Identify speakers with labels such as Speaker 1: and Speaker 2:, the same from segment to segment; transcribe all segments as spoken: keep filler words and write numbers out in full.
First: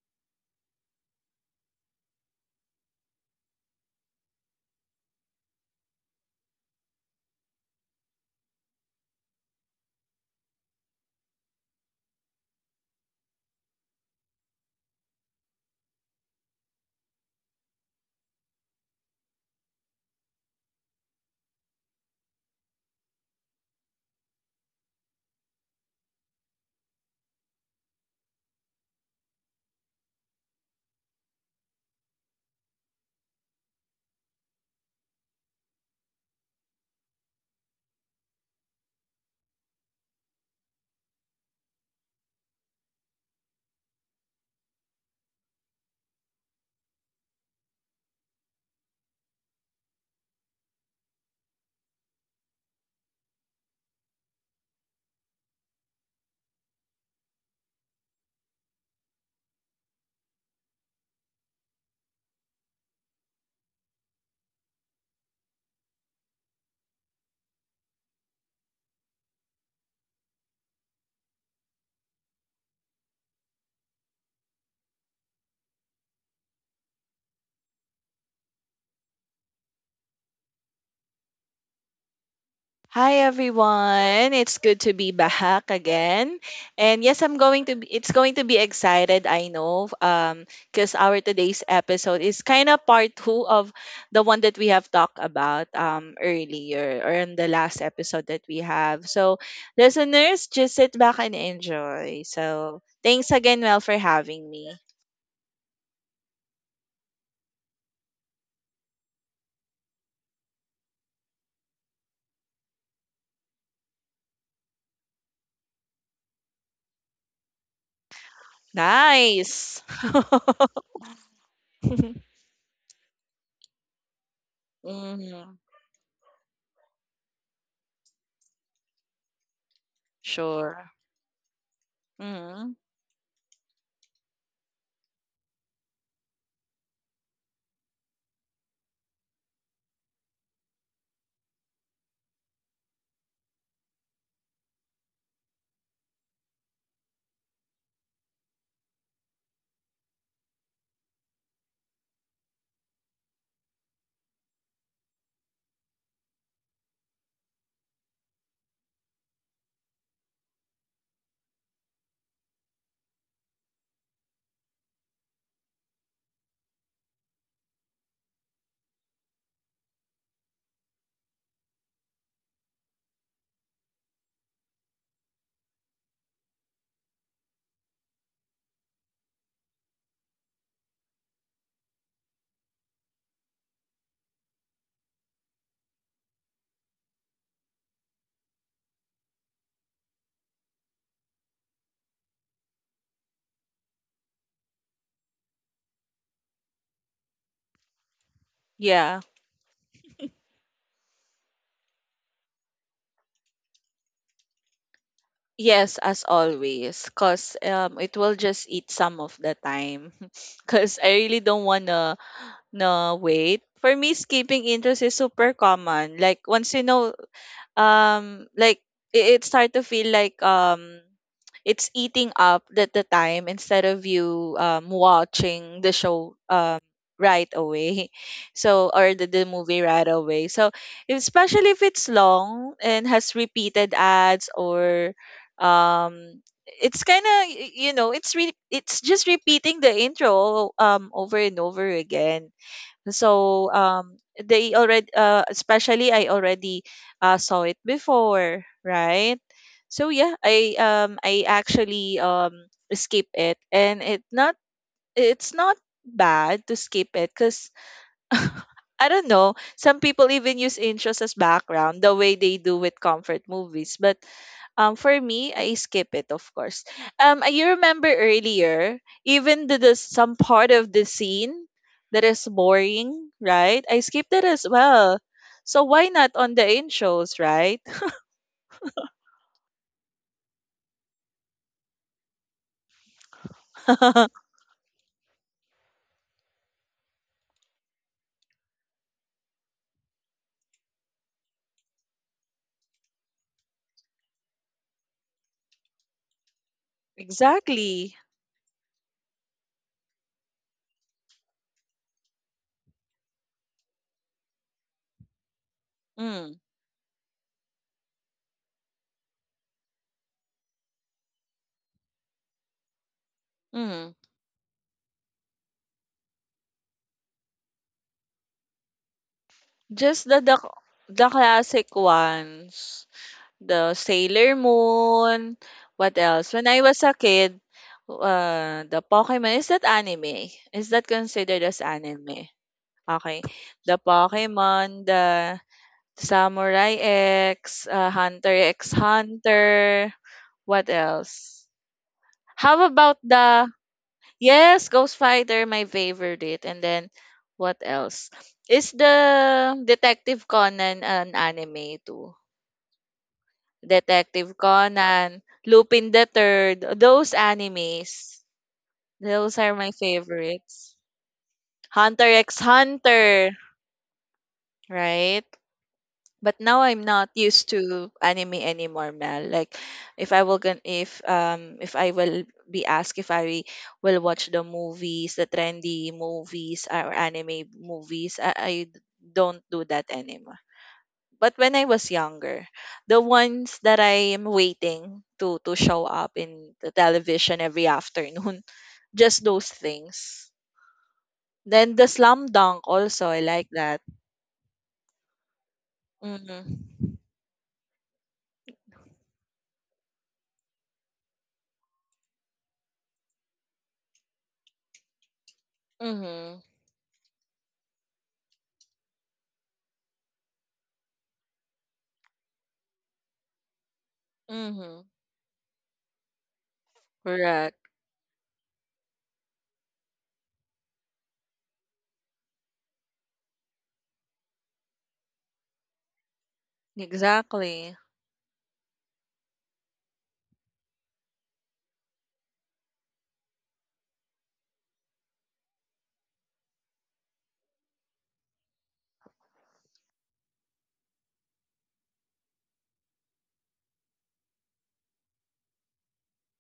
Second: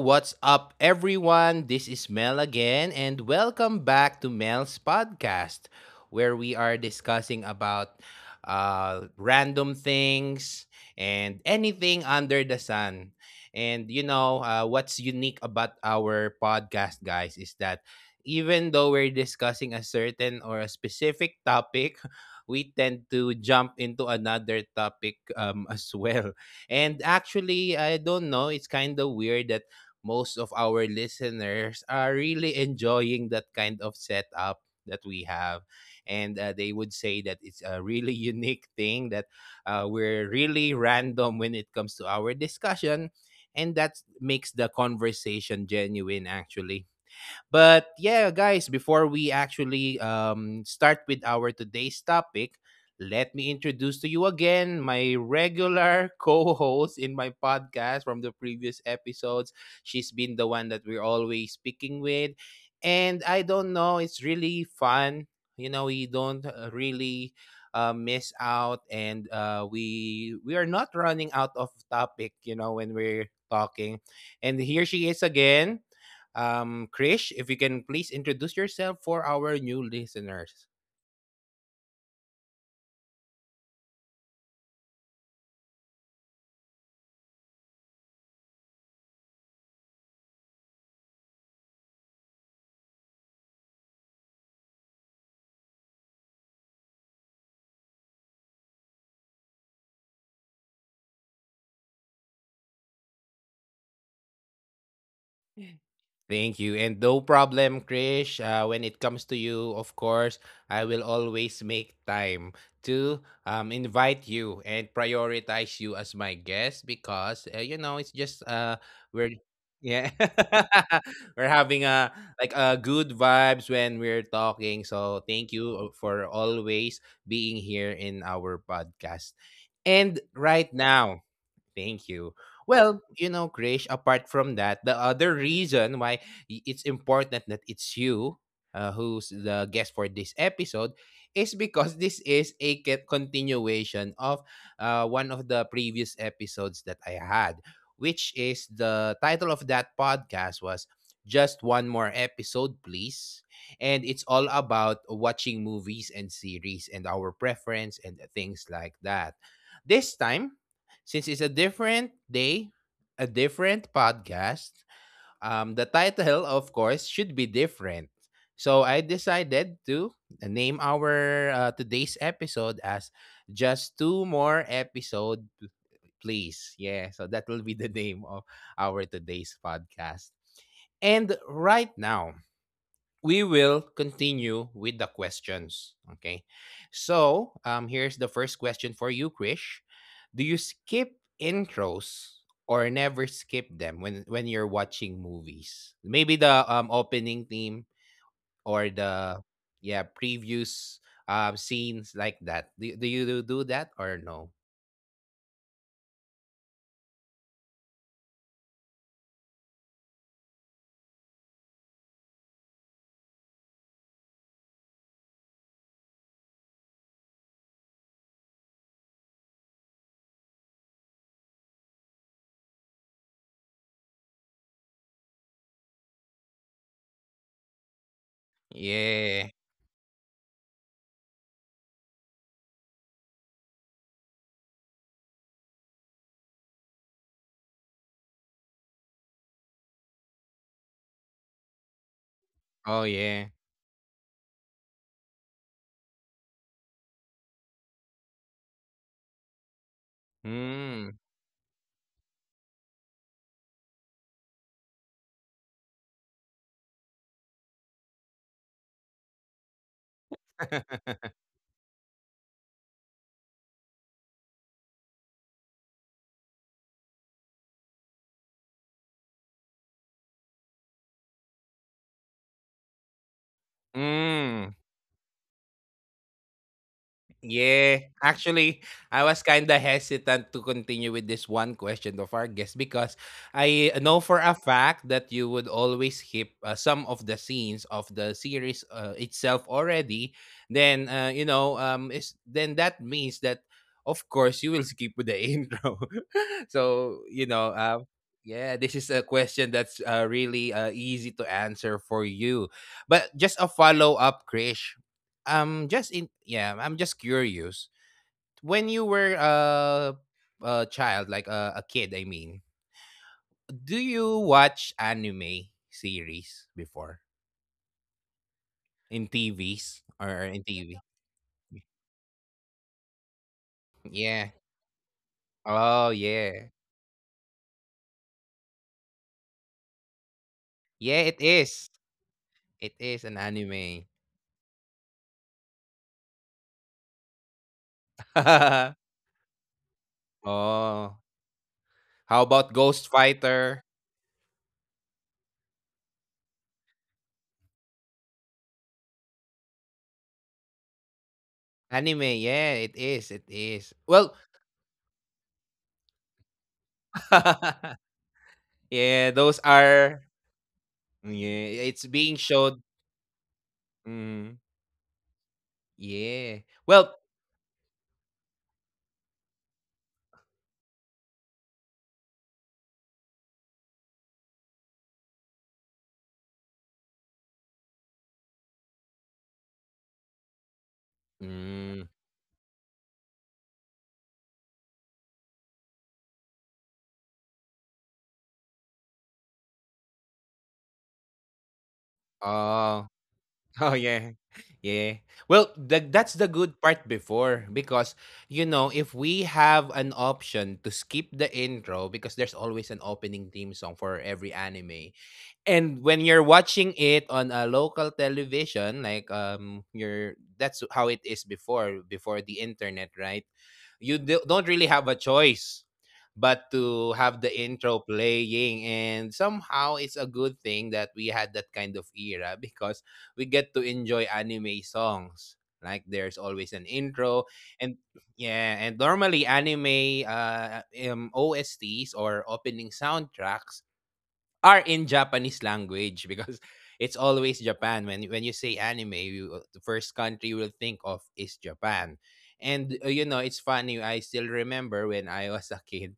Speaker 1: what's up, everyone? This is Mel again, and welcome back to Mel's podcast, where we are discussing about uh, random things and anything under the sun. And you know, uh, what's unique about our podcast, guys, is that even though we're discussing a certain or a specific topic, we tend to jump into another topic um, as well. And actually, I don't know, it's kind of weird that most of our listeners are really enjoying that kind of setup that we have. And uh, they would say that it's a really unique thing that uh, we're really random when it comes to our discussion. And that makes the conversation genuine, actually. But yeah, guys, before we actually um, start with our today's topic, let me introduce to you again my regular co-host in my podcast from the previous episodes. She's been the one that we're always speaking with. And I don't know, it's really fun. You know, we don't uh, really uh, miss out, and uh, we we are not running out of topic you know when we're talking, and here she is again. um, Krish, if you can please introduce yourself for our new listeners.
Speaker 2: Hi everyone. It's good to be back again. And yes, I'm going to be, it's going to be excited, I know, um because our today's episode is kind of part two of the one that we have talked about um earlier or in the last episode that we have. So, listeners, just sit back and enjoy. So, thanks again Mel for having me.
Speaker 1: Thank you. And no problem, Krish. Uh, when it comes to you, of course, I will always make time to um, invite you and prioritize you as my guest because, uh, you know, it's just uh, we're.
Speaker 2: Nice.
Speaker 1: Yeah, we're having a like a good vibes when we're talking. So
Speaker 2: Mhm.
Speaker 1: thank you uh, for always being here in our podcast. And
Speaker 2: Sure.
Speaker 1: right now, thank you.
Speaker 2: Mhm.
Speaker 1: Well, you know, Krish, apart from that, the other reason why y- it's important that it's you uh, who's the guest for this episode is because this is a ca- continuation of uh, one of the previous episodes that I had, which is the title of that podcast was Just One More Episode, Please. And it's all about watching movies and series and our preference and things like that. This time, since it's a different day, a different podcast, um, the title, of course, should be different. So I decided to uh, name our uh, today's episode as Just Two More Episode, Please. Yeah, so that will be the name of our today's podcast. And right now, we will continue with the questions. Okay. So um, here's the first question for you, Krish. Do you skip intros or never skip them when when you're watching movies? Maybe the um, opening theme or the yeah previous um, scenes like that. Do, do you do do that or no?
Speaker 2: Yes, as always, cause um it will just eat some of the time. Cause I really don't wanna no wait. For me, skipping interest is super common. Like once you know um like it, it start to feel like um it's eating up the, the time instead of you um watching the show um right away so or the, the
Speaker 1: Yeah.
Speaker 2: movie right away so especially if it's long and has repeated ads or um it's kind of you know it's re- it's just repeating the intro um over and over again
Speaker 1: Oh yeah.
Speaker 2: so um they already uh especially I already uh saw it before, right? So yeah, I um
Speaker 1: Mm.
Speaker 2: I actually um skip it and it not it's not bad to skip it because I don't know. Some people even use intros as background, the way they do with comfort movies. But um, for me, I skip it, of course. Um, I- you remember earlier, even the, the some part of the scene that is boring, right? I skip that as
Speaker 1: Mm.
Speaker 2: well. So why not on the in shows, right?
Speaker 1: Yeah, actually, I was kind of hesitant to continue with this one question of our guest because I know for a fact that you would always skip uh, some of the scenes of the series uh, itself already. Then, uh, you know, um, is then that means that, of course, you will skip with the intro. So, you know,
Speaker 2: Exactly.
Speaker 1: um, yeah, this is a question that's uh, really uh, easy to answer for you. But just a follow up, Krish. I'm just
Speaker 2: Mm,
Speaker 1: in yeah, I'm just curious. When you were a a child, like a, a kid, I mean,
Speaker 2: mm.
Speaker 1: do you watch anime series before in
Speaker 2: Just the,
Speaker 1: T Vs
Speaker 2: the
Speaker 1: or in
Speaker 2: the
Speaker 1: T V?
Speaker 2: classic ones, the Sailor
Speaker 1: Yeah.
Speaker 2: Moon. What
Speaker 1: Oh
Speaker 2: else? When I was
Speaker 1: yeah.
Speaker 2: a kid, uh, the Pokemon is that anime? Is that
Speaker 1: Yeah,
Speaker 2: considered
Speaker 1: it
Speaker 2: as
Speaker 1: is.
Speaker 2: anime?
Speaker 1: It
Speaker 2: Okay.
Speaker 1: is an
Speaker 2: The
Speaker 1: anime.
Speaker 2: Pokemon, the Samurai X, uh, Hunter X
Speaker 1: Oh.
Speaker 2: Hunter. What else?
Speaker 1: How
Speaker 2: How
Speaker 1: about
Speaker 2: about
Speaker 1: Ghost
Speaker 2: the
Speaker 1: Fighter?
Speaker 2: Yes, Ghost Fighter, my favorite. And then what else? Is the Detective Conan an anime too?
Speaker 1: Anime, yeah, it is. It is.
Speaker 2: Detective
Speaker 1: Well,
Speaker 2: Conan, Lupin the Third, those animes. Those
Speaker 1: yeah,
Speaker 2: are my
Speaker 1: those are
Speaker 2: favorites.
Speaker 1: yeah,
Speaker 2: Hunter
Speaker 1: it's
Speaker 2: X
Speaker 1: being showed.
Speaker 2: Hunter,
Speaker 1: Mm,
Speaker 2: right? But now
Speaker 1: yeah.
Speaker 2: I'm not
Speaker 1: Well,
Speaker 2: used to anime anymore, Mel. Like if I will gon- if um if I will be asked if I will watch the movies, the trendy movies or anime movies, I, I d- don't do that anymore. But when I was
Speaker 1: hmm,
Speaker 2: younger, the ones that I am waiting to to show up in the television every afternoon, just those things. Then the slam dunk also, I
Speaker 1: oh,
Speaker 2: like that.
Speaker 1: oh, yeah, yeah. Well, that that's the
Speaker 2: Mm-hmm.
Speaker 1: good part before because, you know, if we have an option to skip the intro because there's always an opening theme song for every anime. And
Speaker 2: Mm-hmm.
Speaker 1: when you're watching it on a local television, like um, you're that's how it is before before the internet, right? You do,
Speaker 2: Mm-hmm.
Speaker 1: don't really have a choice but to have the intro playing, and somehow it's a good thing that we had that kind of era because we get to enjoy anime songs. Like there's always an intro,
Speaker 2: Exactly.
Speaker 1: and yeah, and normally anime uh um, O S Ts or opening soundtracks are in Japanese language because it's always Japan. When when you say anime, you, the first country you will think of is Japan. And uh, you know, it's funny. I still remember when I was a kid.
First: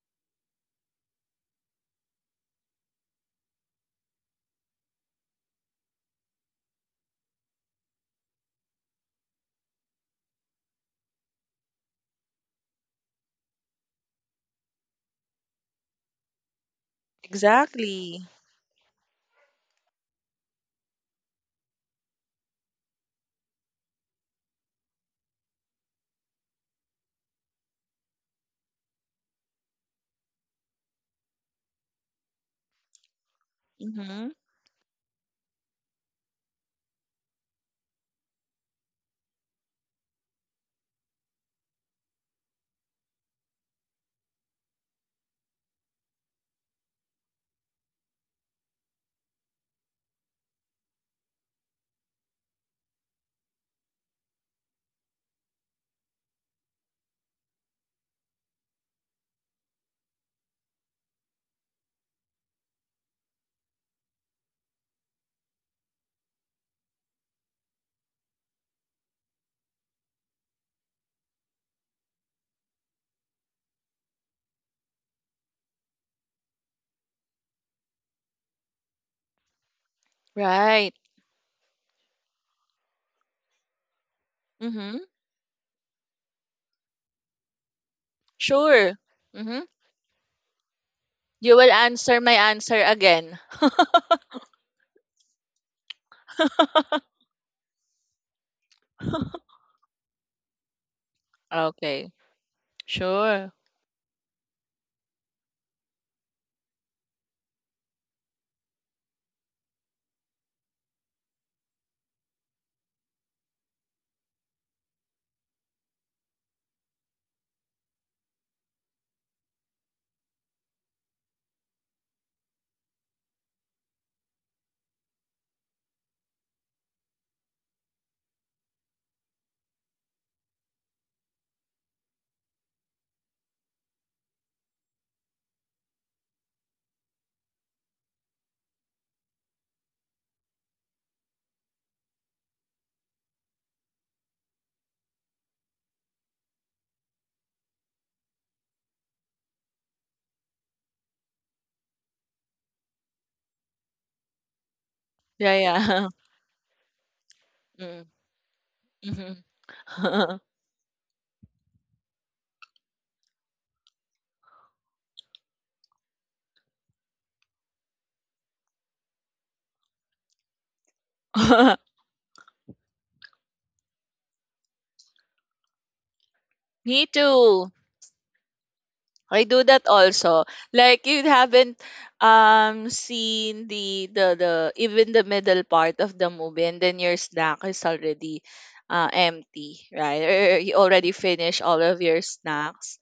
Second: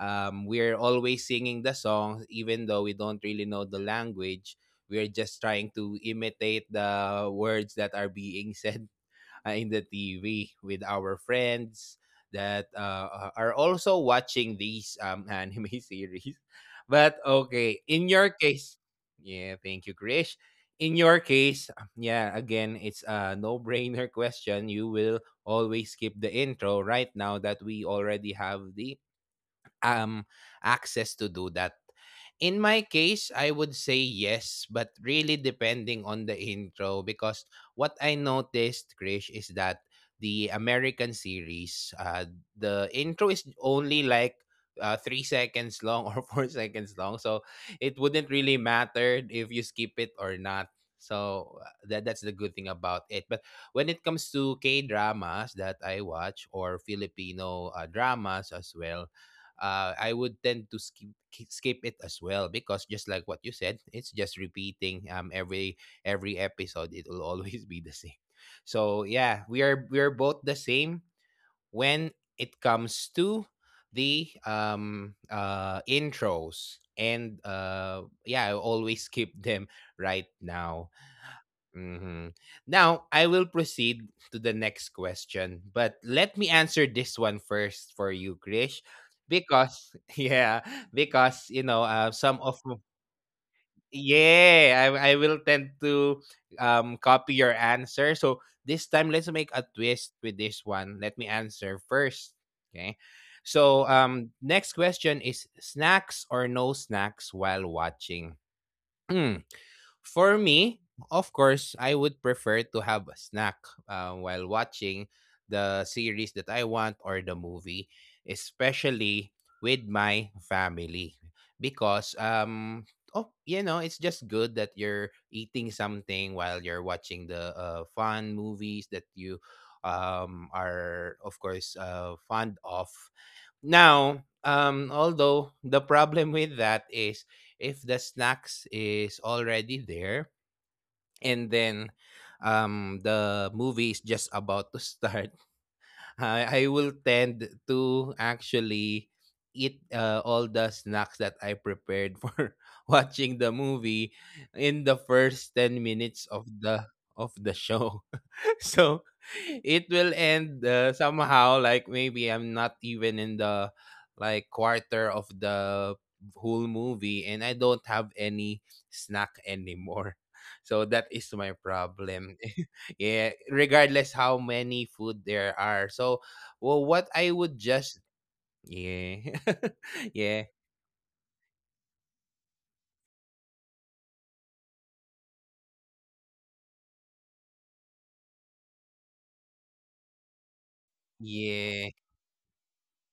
Speaker 1: Um, we're always singing the songs, even though we don't really know the language. We're just trying to imitate the words that are being said uh, in the T V with our friends that uh, are also watching these um, anime series. But okay, in
Speaker 2: Exactly.
Speaker 1: your case, yeah, thank you, Krish. In your case, um, yeah, again, it's a no brainer question. You will always skip the intro right now that we already have the um access to do that. In my case, I would say
Speaker 2: Mm-hmm.
Speaker 1: yes, but really depending on the intro because what I noticed, Krish, is that the American series, uh, the intro is only like uh, three seconds long or four seconds long, so it wouldn't really matter if you skip it or not. So uh, that that's the good thing about it. But when it comes to K dramas that I watch or Filipino uh, dramas as well, uh, I would tend to skip skip it as well because just like what you said, it's just repeating um every every episode. It will always be the same. So yeah, we are we are both the same when it comes to the um uh intros, and uh yeah, I always skip them right now.
Speaker 2: Right.
Speaker 1: Mhm. Now, I will proceed to the next
Speaker 2: Mm-hmm.
Speaker 1: question, but let me answer this one first for you, Krish,
Speaker 2: Sure. Mm-hmm.
Speaker 1: because yeah, because
Speaker 2: You
Speaker 1: you
Speaker 2: will
Speaker 1: know, uh,
Speaker 2: answer
Speaker 1: some
Speaker 2: my
Speaker 1: of
Speaker 2: answer again.
Speaker 1: yeah, I, I will tend to um copy your answer. So this time, let's make a twist with this one. Let me answer
Speaker 2: Okay.
Speaker 1: first. Okay.
Speaker 2: Sure.
Speaker 1: So um, next question is snacks or no snacks while watching. For me, of course, I would prefer to have a snack uh, while watching the series that I want or the movie, especially with my family. Because, um, oh, you know, it's just good that you're eating something while you're watching the uh, fun movies that you um, are, of course, uh, fond of. Now, um, although the problem with that is if the snacks is already there and then um, the movie is just about to start, I, I will tend to actually eat uh, all the snacks that I prepared for watching the movie in the first
Speaker 2: Yeah,
Speaker 1: ten
Speaker 2: yeah.
Speaker 1: minutes of the of the show,
Speaker 2: Mm,
Speaker 1: so
Speaker 2: mhm.
Speaker 1: it will end uh, somehow like maybe I'm not even in the like quarter of the whole movie and I don't have any snack anymore. So that is my problem. Yeah, regardless how many food there are, so well what
Speaker 2: Me
Speaker 1: I would
Speaker 2: too.
Speaker 1: just yeah
Speaker 2: I do that
Speaker 1: yeah
Speaker 2: also. Like you haven't um seen the the the even the middle part of the movie and then your snack is already uh empty, right? Or you already finished
Speaker 1: yeah
Speaker 2: all of your snacks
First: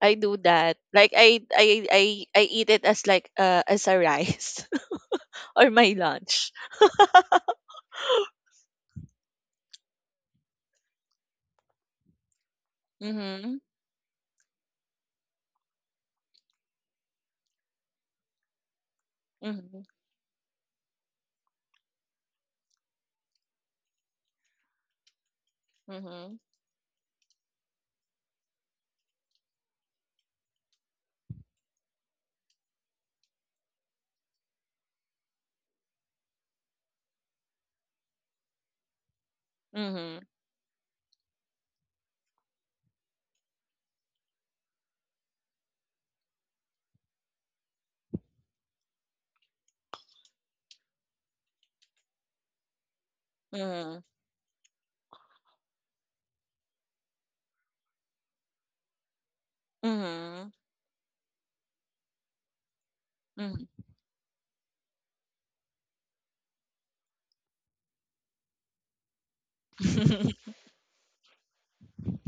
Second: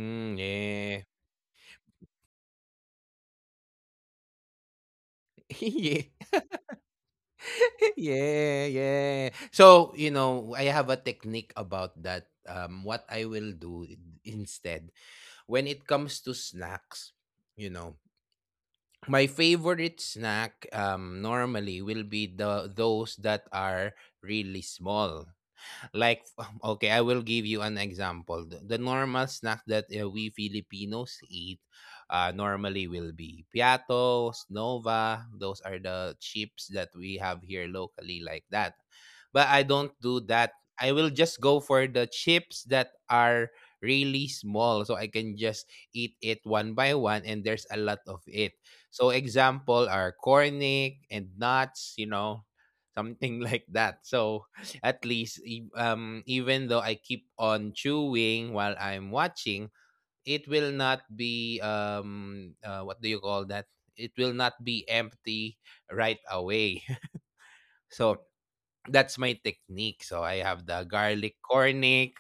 Speaker 2: I do that.
Speaker 1: yeah
Speaker 2: Like I I I I eat it as like uh as a rice or my
Speaker 1: yeah
Speaker 2: lunch.
Speaker 1: yeah, yeah. So, you know, I have a technique about that. Um, what I will
Speaker 2: Mhm.
Speaker 1: do in- instead when it comes to snacks, you know, my
Speaker 2: Mhm.
Speaker 1: favorite snack um normally will be the those that are really small, like,
Speaker 2: Mhm.
Speaker 1: okay, I will give you an example. The, the normal snack that uh, we Filipinos eat uh, normally will be piatos, nova. Those are the chips that we have here locally, like that. But I don't
Speaker 2: Mhm.
Speaker 1: do that. I will just go for the chips that are really small so I can just eat it one by one and there's a lot of it, so example are cornic and nuts, you know, something like
Speaker 2: Mhm.
Speaker 1: that. So at least e- um even though I keep on chewing while I'm watching, it
Speaker 2: Mhm.
Speaker 1: will not be um uh, what do you call
Speaker 2: Mhm.
Speaker 1: that? It will not be empty right away. So that's my technique. So I have the garlic cornic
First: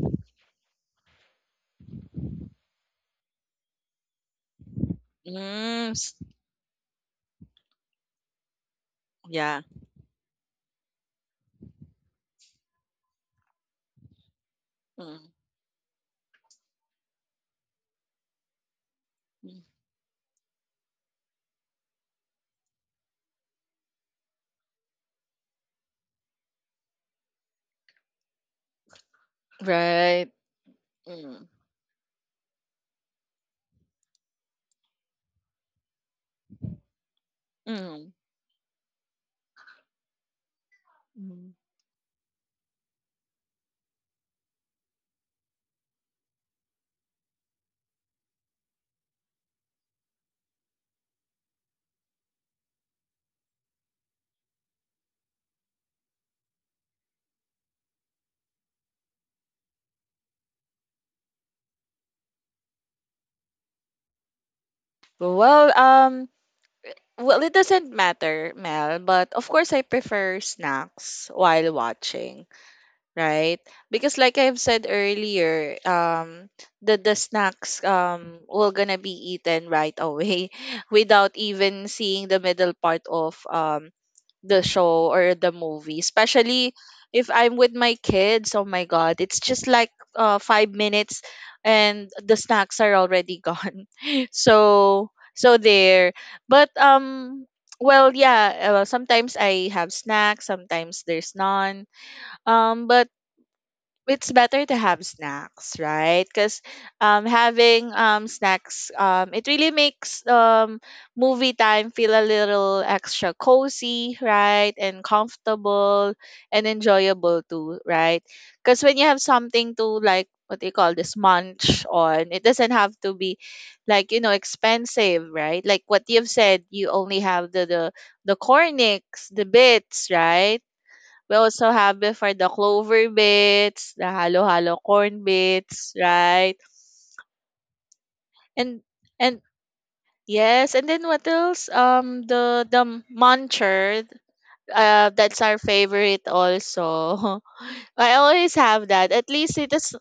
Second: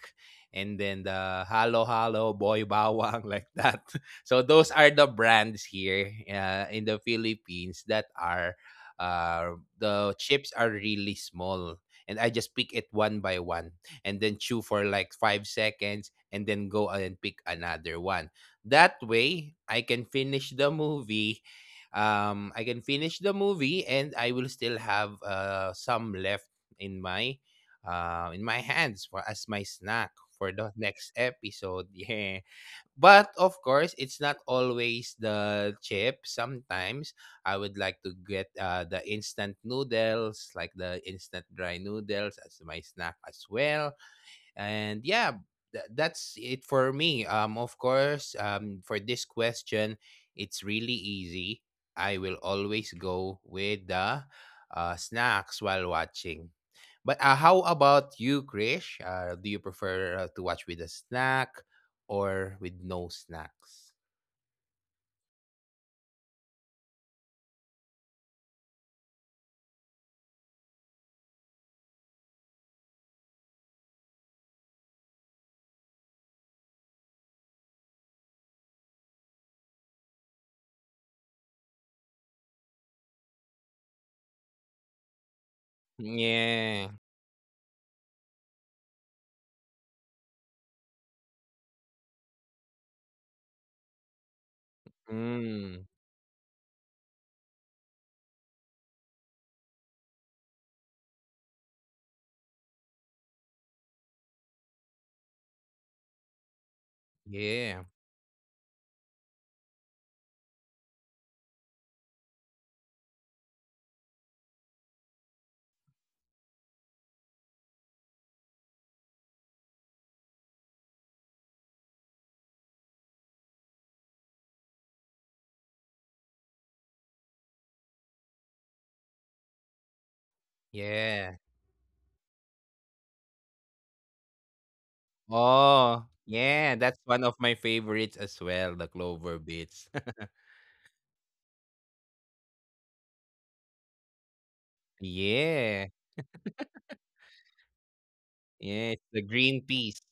Speaker 1: and then the halo halo boy bawang like that. So those are the brands
Speaker 2: Mm,
Speaker 1: here
Speaker 2: s-
Speaker 1: uh, in the Philippines that are uh,
Speaker 2: yeah.
Speaker 1: the chips are really small. And I just pick it one by one and then chew for like
Speaker 2: Mm.
Speaker 1: five seconds and then go and pick another one. That way,
Speaker 2: Mm.
Speaker 1: I can finish the movie um I can finish the movie and I will still have uh some left in my uh, in my hands for as my snack
Speaker 2: Right.
Speaker 1: for the next
Speaker 2: Mm.
Speaker 1: episode. Yeah. But of course, it's not always the chip. Sometimes I would like
Speaker 2: Mm.
Speaker 1: to get uh, the instant noodles, like the instant
Speaker 2: Mm.
Speaker 1: dry noodles as my snack as well. And yeah, tha- that's it for me. Um of course, um for this question, it's really easy. I will always go with the uh, snacks while watching. But uh, how about you, Krish? Uh, do you prefer uh, to watch with a snack or with no snacks?
Speaker 2: Well, um, well, it doesn't matter, Mel, but of course I prefer snacks while watching, right? Because like I've said earlier, um, the the snacks um will gonna be eaten right away without even seeing the middle part of um the show or the movie. Especially
Speaker 1: Yeah.
Speaker 2: if I'm with my kids, oh my god, it's just like uh five minutes and the snacks are already gone. So so
Speaker 1: Mm,
Speaker 2: there. But um well yeah, uh, sometimes I have snacks, sometimes there's none. Um, but it's better to have snacks, right? Because um,
Speaker 1: yeah,
Speaker 2: having um, snacks, um, it really makes um, movie time feel a little extra cozy, right? And comfortable and enjoyable too, right? Because when you have something to like, what do you call this, munch on, it doesn't have to be like, you know, expensive, right? Like what you've said, you only have the, the, the cornix, the bits, right?
Speaker 1: yeah.
Speaker 2: We also have before the clover bits, the halo-halo corn
Speaker 1: Oh
Speaker 2: bits, right?
Speaker 1: yeah, that's one of my favorites as well, the
Speaker 2: And
Speaker 1: clover
Speaker 2: and
Speaker 1: bits
Speaker 2: yes, and then what else? Um, the the muncher, uh, that's our
Speaker 1: yeah.
Speaker 2: favorite also. I always
Speaker 1: Yes,
Speaker 2: have
Speaker 1: the
Speaker 2: that. At
Speaker 1: green
Speaker 2: least it
Speaker 1: peas.
Speaker 2: is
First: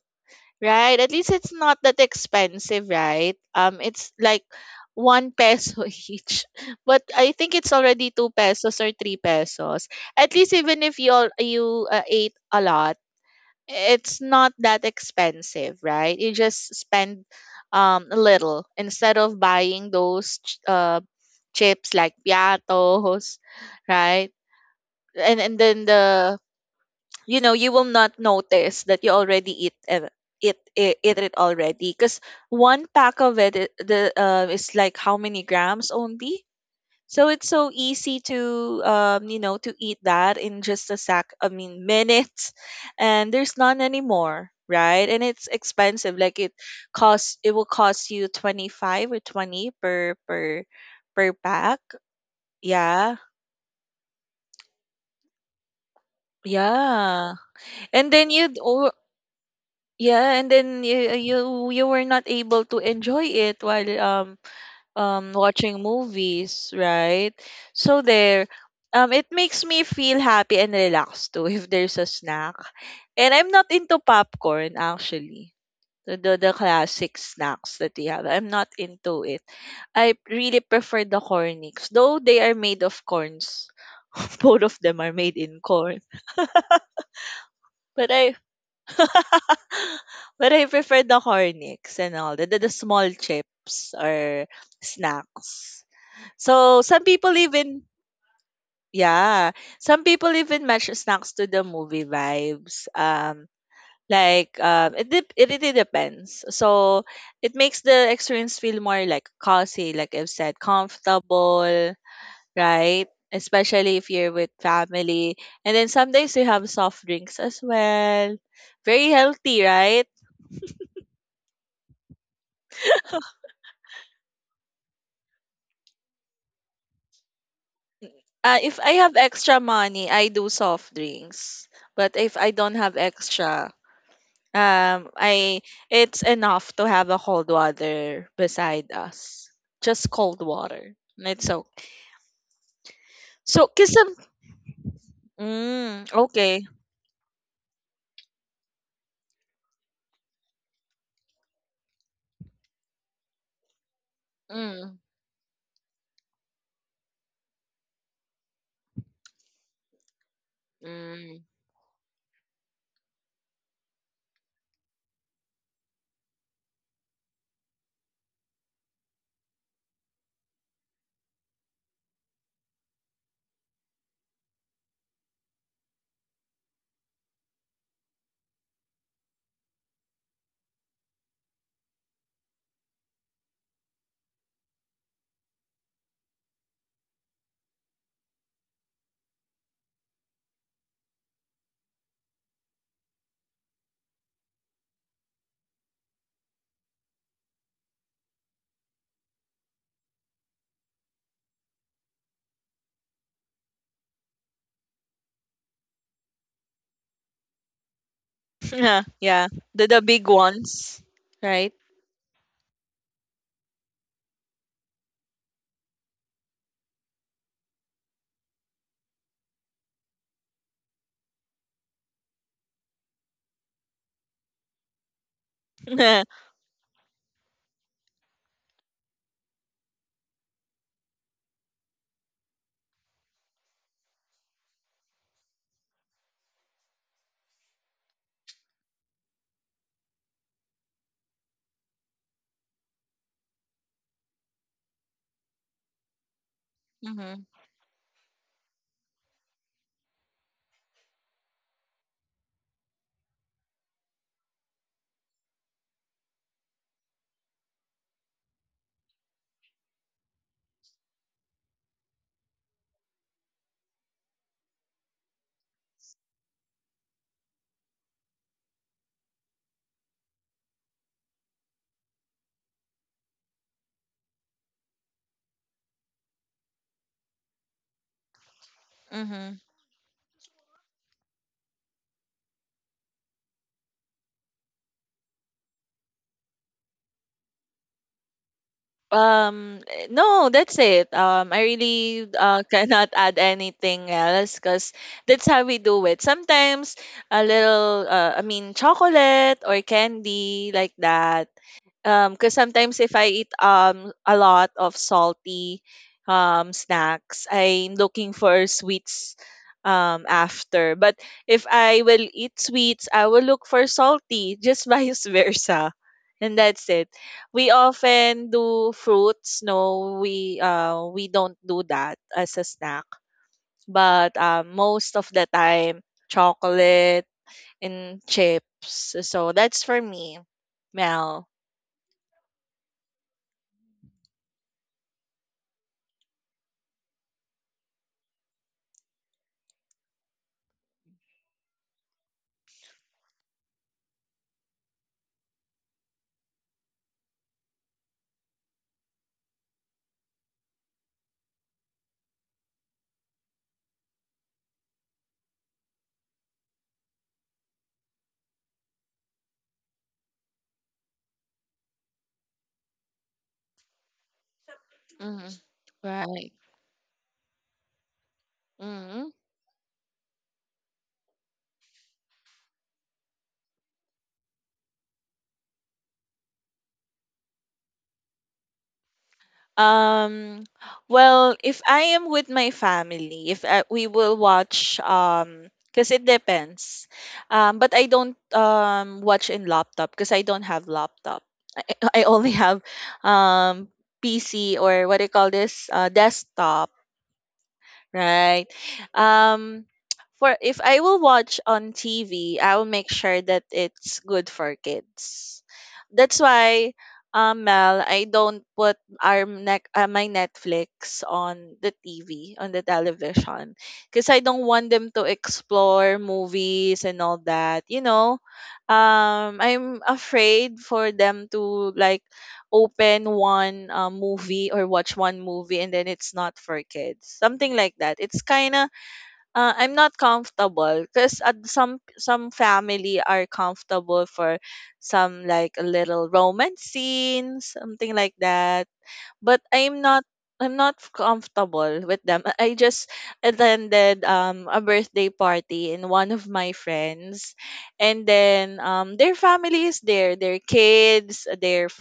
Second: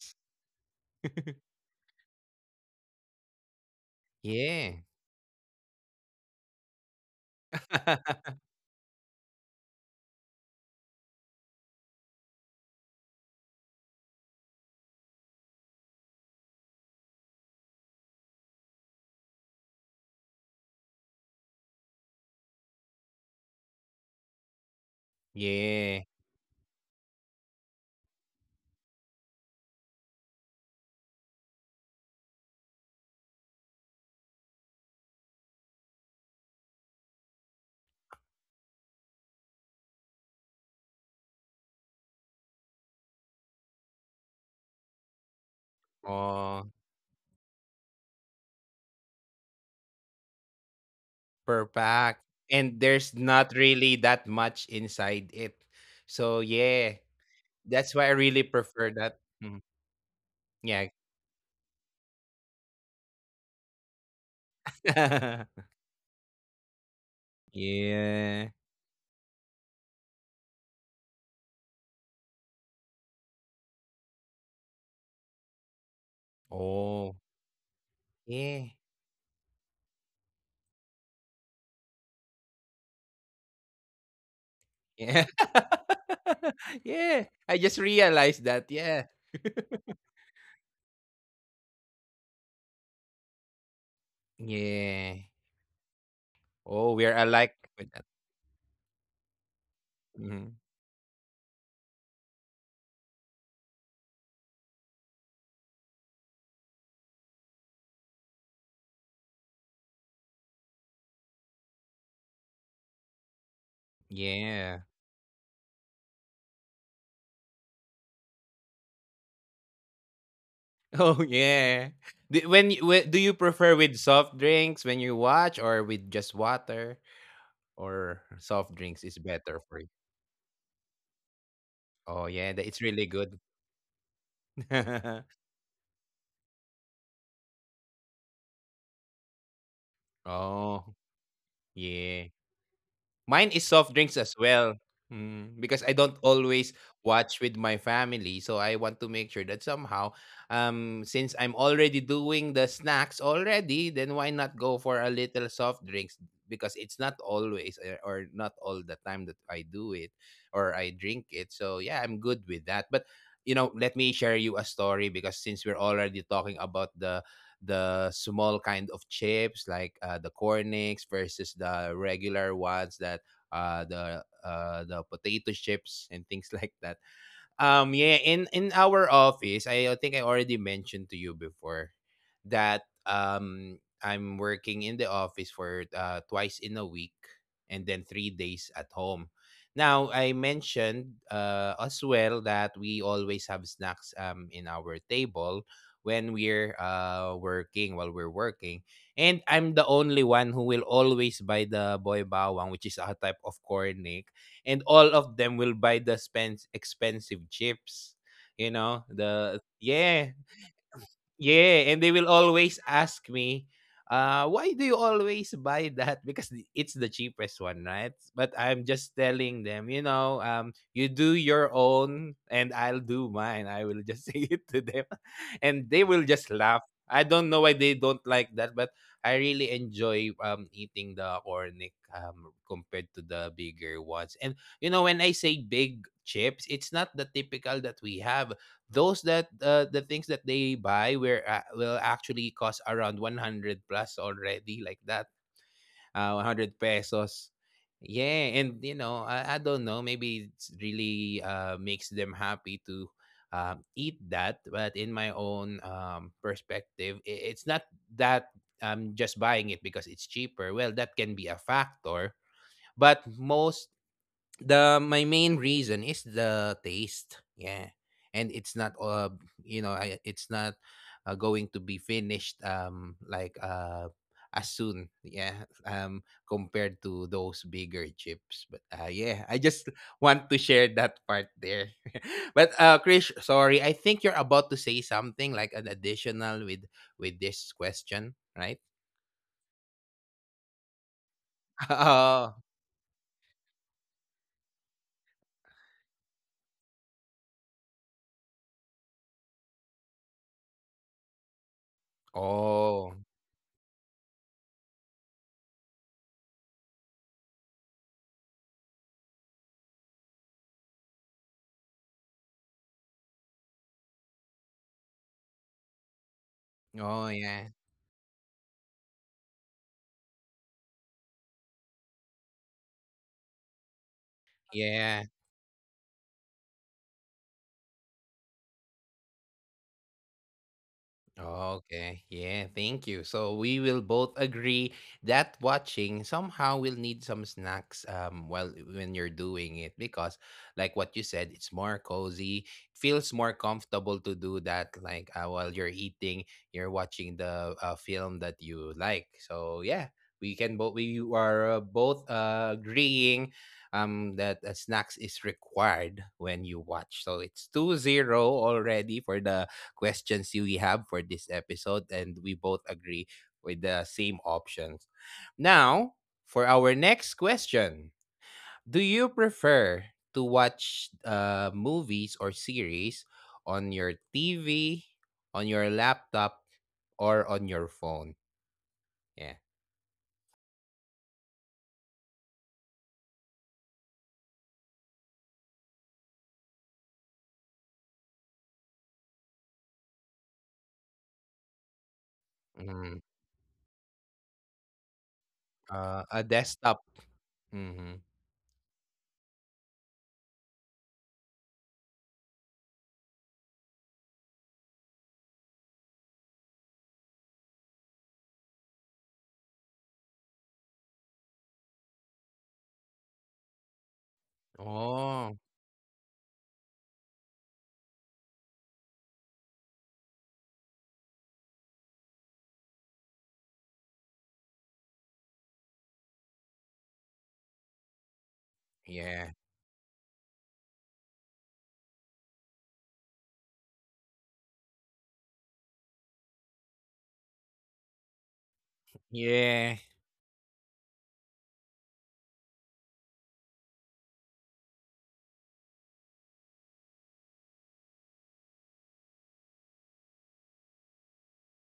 Speaker 2: right. At least it's not that expensive, right? Um, it's like
Speaker 1: Yeah.
Speaker 2: one peso each, but I think it's already two pesos or three pesos. At least even if you all you uh, ate a lot it's not that expensive, right? You just spend um a little instead of buying those ch- uh chips like piatos, right? And and then
Speaker 1: Yeah.
Speaker 2: the you know you will not notice that you already eat it it it, eat it already because one pack of it I- the uh is like how many grams only? So it's so easy to um, you know to eat that in just a sack. I mean minutes, and there's none anymore, right? And it's expensive. Like it
Speaker 1: Oh,
Speaker 2: costs it will cost you twenty five or twenty per per per
Speaker 1: per
Speaker 2: pack.
Speaker 1: pack. And
Speaker 2: Yeah,
Speaker 1: there's not really that much inside it. So yeah,
Speaker 2: yeah.
Speaker 1: that's why
Speaker 2: And
Speaker 1: I
Speaker 2: then
Speaker 1: really
Speaker 2: you oh
Speaker 1: prefer that. Mhm.
Speaker 2: yeah, and then
Speaker 1: Yeah.
Speaker 2: you you you were not able to enjoy it while um um watching movies, right? So there
Speaker 1: Yeah.
Speaker 2: um it makes me feel happy and relaxed too if there's a snack. And I'm not into popcorn actually. The, the the classic
Speaker 1: Oh,
Speaker 2: snacks that we have. I'm not
Speaker 1: yeah.
Speaker 2: into it. I really prefer the cornix. Though they are made of corns. Both of them are
Speaker 1: Yeah.
Speaker 2: made in corn.
Speaker 1: Yeah. I just
Speaker 2: But I
Speaker 1: realized that. Yeah.
Speaker 2: but I prefer the cornix and all the, the, the small chips or
Speaker 1: Yeah.
Speaker 2: snacks. So
Speaker 1: Oh,
Speaker 2: some
Speaker 1: we're
Speaker 2: people
Speaker 1: alike
Speaker 2: even
Speaker 1: with that.
Speaker 2: yeah, some people
Speaker 1: Mhm.
Speaker 2: even match snacks to the movie vibes. Um, like um, it dep- it really depends. So it makes the experience feel more like cozy, like I've said, comfortable, right? Especially if you're with
Speaker 1: Yeah.
Speaker 2: family, and then some days you have soft drinks as well. Very healthy, right?
Speaker 1: Oh yeah. Do, when, you- whe- do you prefer with soft drinks when you watch, or with just water, or
Speaker 2: Uh, if
Speaker 1: soft
Speaker 2: I
Speaker 1: drinks
Speaker 2: have
Speaker 1: is
Speaker 2: extra
Speaker 1: better for you?
Speaker 2: money, I do soft drinks. But
Speaker 1: Oh
Speaker 2: if I
Speaker 1: yeah, that
Speaker 2: don't
Speaker 1: it's
Speaker 2: have
Speaker 1: really good.
Speaker 2: extra, um, I it's enough to have a cold water beside us. Just cold water.
Speaker 1: Oh
Speaker 2: And it's okay.
Speaker 1: yeah. Mine
Speaker 2: So,
Speaker 1: is
Speaker 2: cause
Speaker 1: soft
Speaker 2: some.
Speaker 1: drinks as well. Mm, because I
Speaker 2: Mm,
Speaker 1: don't
Speaker 2: okay.
Speaker 1: always watch with my family, so I want to make sure that somehow, um, since I'm already doing the snacks already, then why not go
Speaker 2: Mm,
Speaker 1: for a little soft drinks? Because it's not always uh, or not all the time that I do it or I drink
Speaker 2: mm.
Speaker 1: it. So yeah, I'm good with that. But you know, let me share you a story, because since we're already talking about the the small kind of chips, like uh, the cornix versus the regular ones, that uh, the uh, the potato chips and things like that. Um, yeah, in in our office, I think I already mentioned to you before that um I'm working in the office for uh, twice in a week, and then three days at home. Now, I mentioned uh, as well that we always have snacks um in our table when we're uh working while we're working. And I'm the only one who will always buy the boy bawang, which is a type of corn, eh, and all of them will buy the spens expensive chips. You
Speaker 2: Yeah,
Speaker 1: know,
Speaker 2: yeah.
Speaker 1: the
Speaker 2: The the big
Speaker 1: yeah,
Speaker 2: ones, right?
Speaker 1: yeah, and they will always ask me, uh, why do you always buy that? Because the- it's the cheapest one, right? But I'm just telling them, you know, um, you do your own and I'll do mine. I will just say it to them. And they
Speaker 2: Mm-hmm,
Speaker 1: will just laugh. I don't know why they don't like that, but I really enjoy um eating the ornic um compared to the bigger ones. And you know, when I say big chips, it's not the typical that we have. Those that uh, the things that they buy were uh, will actually cost around one hundred plus already, like that uh, one hundred pesos, yeah. And you know, I, I don't know, maybe it's really uh, makes them happy to um, eat that, but in my own um, perspective, i- it's not that. I'm just buying it because it's cheaper, well, that can be a factor, but most the my main reason is the taste, yeah. And it's not uh you know, I, it's not uh, going to be finished um like uh as soon, yeah, um compared to those bigger chips. But uh
Speaker 2: mm-hmm.
Speaker 1: yeah, I just want to share that part there. But uh Krish, sorry, I think you're about to say something like an additional with with this question, right?
Speaker 2: Um, eh, no, that's it. Um, I really uh,
Speaker 1: Oh,
Speaker 2: cannot add anything else because that's how we do it. Sometimes a little, uh, I mean, chocolate or candy like that. Um, because sometimes if
Speaker 1: oh,
Speaker 2: I eat um a lot of salty um snacks, I'm looking for sweets um after. But if I will eat sweets, I will look for salty, just vice versa. And that's it.
Speaker 1: oh
Speaker 2: We
Speaker 1: yeah,
Speaker 2: often do fruits. No, we uh we don't do that as a snack. But um most of
Speaker 1: yeah.
Speaker 2: the time, chocolate and chips. So that's for me, Mel.
Speaker 1: Okay, yeah, thank you. So we will both agree that watching somehow will need some snacks um while when you're doing it, because like what you said, it's more cozy, feels more comfortable to do that, like uh, while you're eating, you're watching the uh, film that you like. So yeah, we can both we are uh, both uh, agreeing um that uh, snacks is required when you watch. So it's two zero already for the questions we have for this episode, and we both agree with the same options.
Speaker 2: Hmm.
Speaker 1: Now,
Speaker 2: Right.
Speaker 1: for our next question, do
Speaker 2: Hmm.
Speaker 1: you prefer to watch uh, movies or series on your T V, on your laptop, or on your phone? Yeah.
Speaker 2: Um, well, if I am with my family, if I, we will watch, um, because it depends. Um, but I don't um watch in laptop because I don't have laptop. I, I only have
Speaker 1: Mm,
Speaker 2: um P C or what do you call this? Uh,
Speaker 1: uh, a
Speaker 2: desktop.
Speaker 1: desktop. Mm-hmm.
Speaker 2: Right. Um for if I will watch on T V, I will make sure that it's good for kids. That's why um Mel, I don't put our nec- uh, my Netflix on the T V, on the television because I don't want them to
Speaker 1: Oh,
Speaker 2: explore movies and all that, you know. Um I'm afraid for them to like open one um, movie or watch one movie and then it's not for kids something like that it's kind of
Speaker 1: yeah.
Speaker 2: uh, I'm not comfortable because uh, some some family are comfortable for some like a little romance scene something like that but I'm
Speaker 1: Yeah.
Speaker 2: not i'm not comfortable with them I I just attended um, a birthday party in one of my friends and then um, their family is there their kids their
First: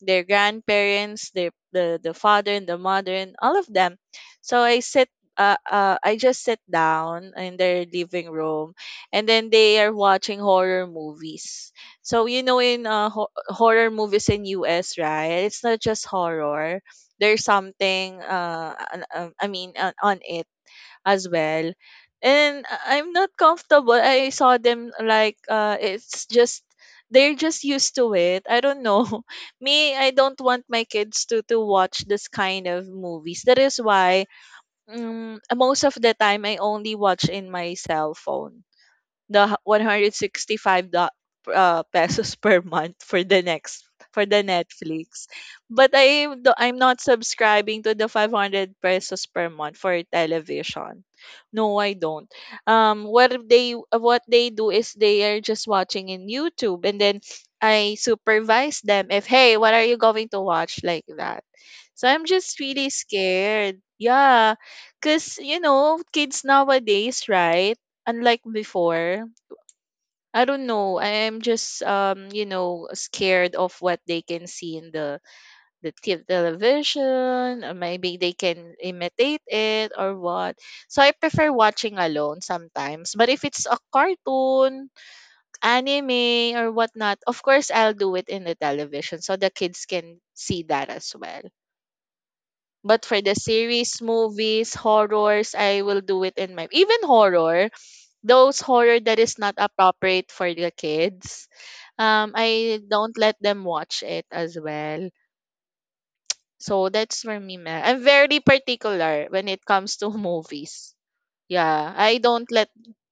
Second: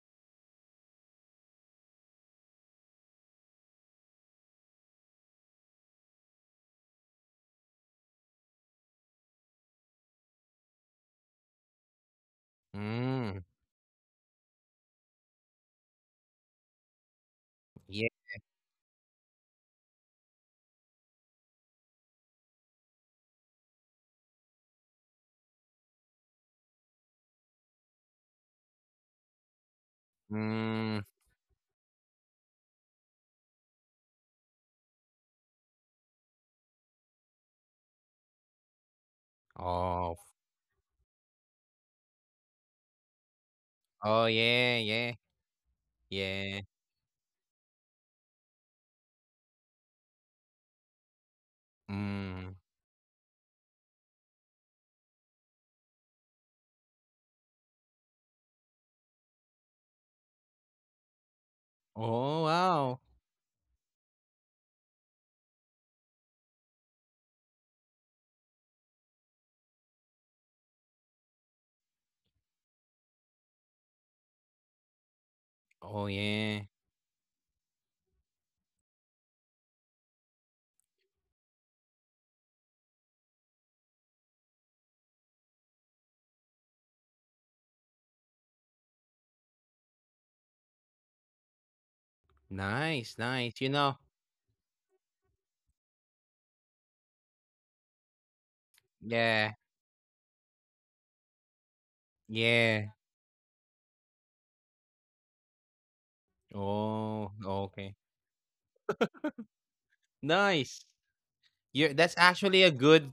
Speaker 2: their grandparents, their the the father and the mother and all of them. So I sit uh, uh I just sit down in their living room and then they are watching horror movies. So you know in uh, ho-
Speaker 1: Mm,
Speaker 2: horror movies in U S, right? It's not just horror. There's
Speaker 1: yeah.
Speaker 2: something uh an- um, I mean on, on it as well. And I- I'm not comfortable. I saw them like uh it's just they're just used to it. I don't know. Me, I don't want my
Speaker 1: Mm.
Speaker 2: kids to to watch this kind of movies. That is why um, most of the time I only watch in my cell phone the h-
Speaker 1: Oh,
Speaker 2: 165 do- uh, pesos per month for the next
Speaker 1: oh,
Speaker 2: for the
Speaker 1: yeah, yeah,
Speaker 2: Netflix. But I
Speaker 1: yeah.
Speaker 2: do- I'm not subscribing to the five hundred pesos per month for television. No, I don't.
Speaker 1: Mm.
Speaker 2: Um what they what they do is they are just watching in YouTube and then I supervise them if hey, what are you going to watch like that? So I'm
Speaker 1: Oh,
Speaker 2: just really
Speaker 1: wow.
Speaker 2: scared. Yeah, cuz you know, kids nowadays, right? Unlike before, I don't know. I am just um, you know, scared of what they can see in the the
Speaker 1: Oh,
Speaker 2: te-
Speaker 1: yeah.
Speaker 2: television, or maybe they can imitate it or what. So I prefer watching alone sometimes. But if it's a cartoon, anime or whatnot, of course I'll do it in the television so the kids can see that as well. But
Speaker 1: Nice,
Speaker 2: for the
Speaker 1: nice. You know,
Speaker 2: series, movies, horrors, I will do it in my even horror, those horror that is
Speaker 1: yeah,
Speaker 2: not appropriate for the kids. um, I
Speaker 1: yeah.
Speaker 2: don't let them watch it as well. So that's
Speaker 1: Oh,
Speaker 2: for me, Mel.
Speaker 1: okay.
Speaker 2: I'm very particular when it comes to
Speaker 1: Nice.
Speaker 2: movies.
Speaker 1: You
Speaker 2: Yeah,
Speaker 1: that's
Speaker 2: I don't
Speaker 1: actually
Speaker 2: let.
Speaker 1: a good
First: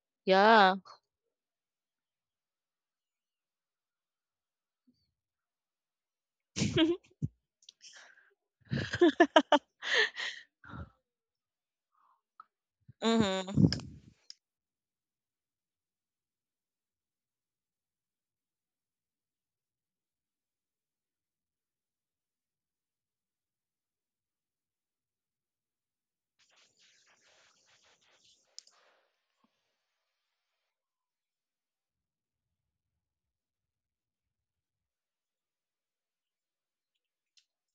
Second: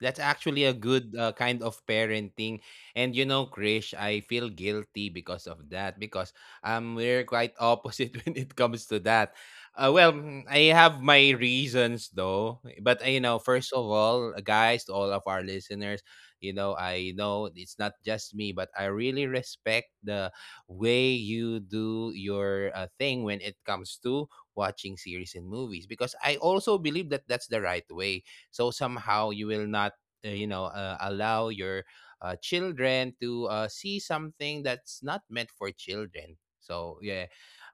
Speaker 1: That's actually a
Speaker 2: Yeah.
Speaker 1: good uh, kind of parenting. And you know, Krish, I feel guilty because of that, because um we're quite opposite when it comes to that. Uh, well, mm, I have my reasons, though. But uh, you know, first of
Speaker 2: Mm-hmm.
Speaker 1: all, uh, guys, to all of our listeners, you know, I know it's not just me, but I really respect the way you do your uh, thing when it comes to watching series and movies, because I also believe that that's the right way, so somehow you will not uh, you know, uh, allow your uh, children to uh, see something that's not meant for children. So yeah,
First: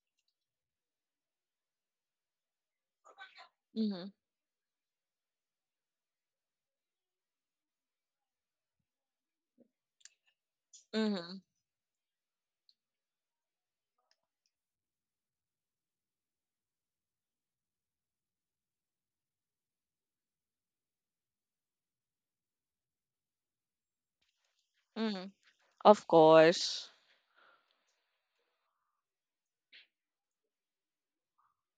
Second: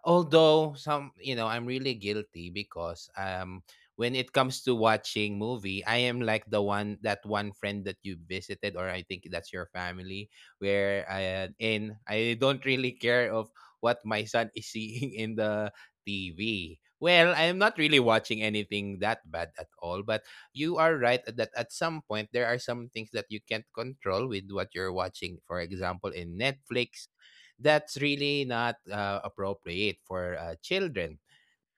Speaker 1: although, some, you know, I'm really guilty because um
Speaker 2: Mm-hmm.
Speaker 1: when it comes to watching movie, I am like the one that one friend that you visited, or I think that's your family, where
Speaker 2: Mm-hmm.
Speaker 1: i and I don't really care of what my son is seeing in the TV. Well, I'm not really watching anything that bad at all, but you are right that at some point there are some things that you can't control with what you're
Speaker 2: Mm-hmm.
Speaker 1: watching. For
Speaker 2: Of
Speaker 1: example, in
Speaker 2: course.
Speaker 1: Netflix, that's really not uh, appropriate for uh, children.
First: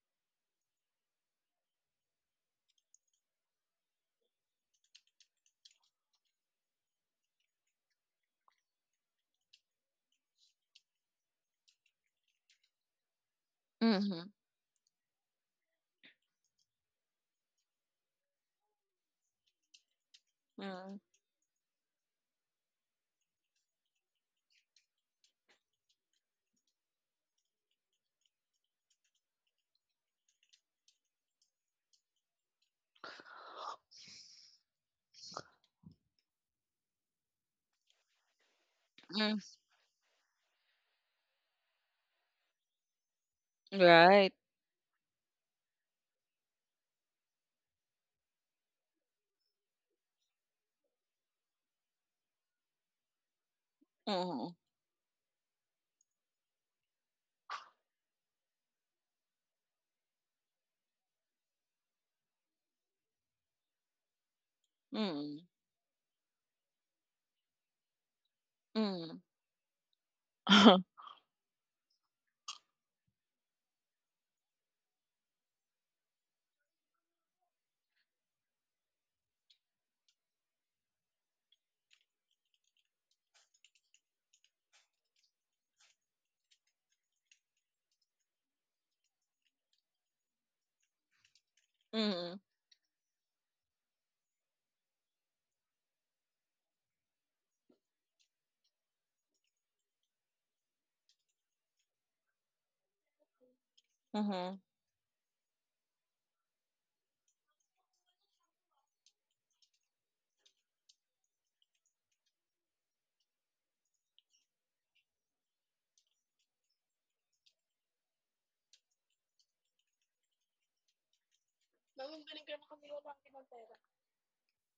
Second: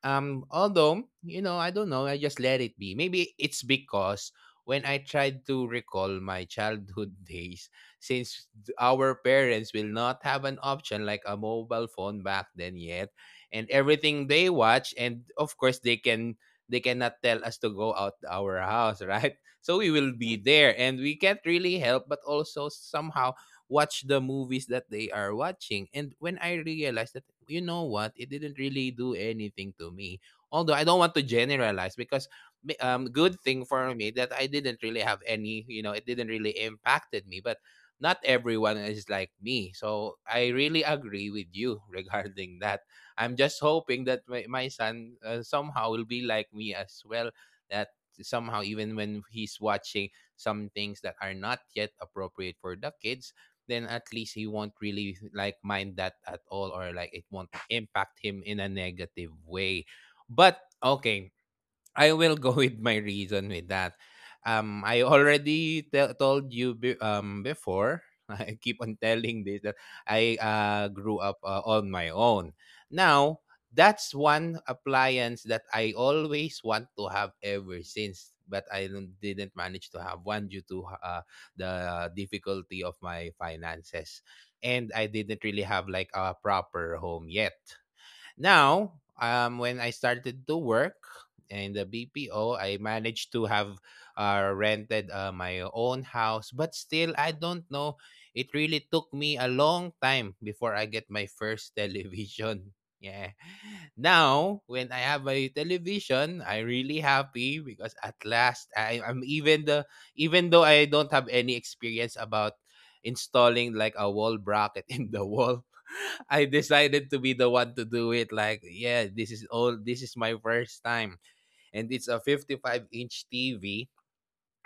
Speaker 1: Um, although, you know, I don't know, I just let it be. Maybe it's because when I tried to recall my childhood days, since our parents will not have an option like a mobile phone back then yet, and
Speaker 2: Mm-hmm.
Speaker 1: everything they watch, and of course they can they cannot tell us to go out our house, right? So we will be there
Speaker 2: Mm-hmm.
Speaker 1: and we can't really help, but also somehow watch the movies that they are watching. And when I realized that, you know what, it didn't really do anything to me. Although I don't want to generalize, because may- um, good thing for me that I didn't really have any, you know, it didn't really impacted me. But not everyone is like me, so I really agree with you regarding that. I'm just hoping that
Speaker 2: Right.
Speaker 1: my, my son uh, somehow will be like me as well. That somehow, even when he's watching some things that are not yet appropriate for the kids, then at least he
Speaker 2: Mm-hmm.
Speaker 1: won't really like mind that at all, or like it won't impact him in a negative way. But okay, I will go with my reason with that. Um, I
Speaker 2: Mm-hmm.
Speaker 1: already te- told you be- um before. I keep on telling this that I
Speaker 2: Mm-hmm.
Speaker 1: uh, grew up uh, on my own. Now, that's one appliance that I always want to have ever since, but I don't, didn't manage to have one due to uh, the difficulty of my finances, and I didn't really have like a proper home yet. Now, um, when I started to work in the B P O, I managed to have uh, rented uh, my own house, but still, I don't know. It really took me a long time before I get my first television. Yeah.
Speaker 2: Mm-hmm.
Speaker 1: Now, when I have my television, I'm really happy, because at last I, I'm even the even though I don't have any experience about installing like a wall bracket in the wall, I decided to be the one to do it. Like, yeah, this is all. This is my first time, and it's a fifty-five inch T V.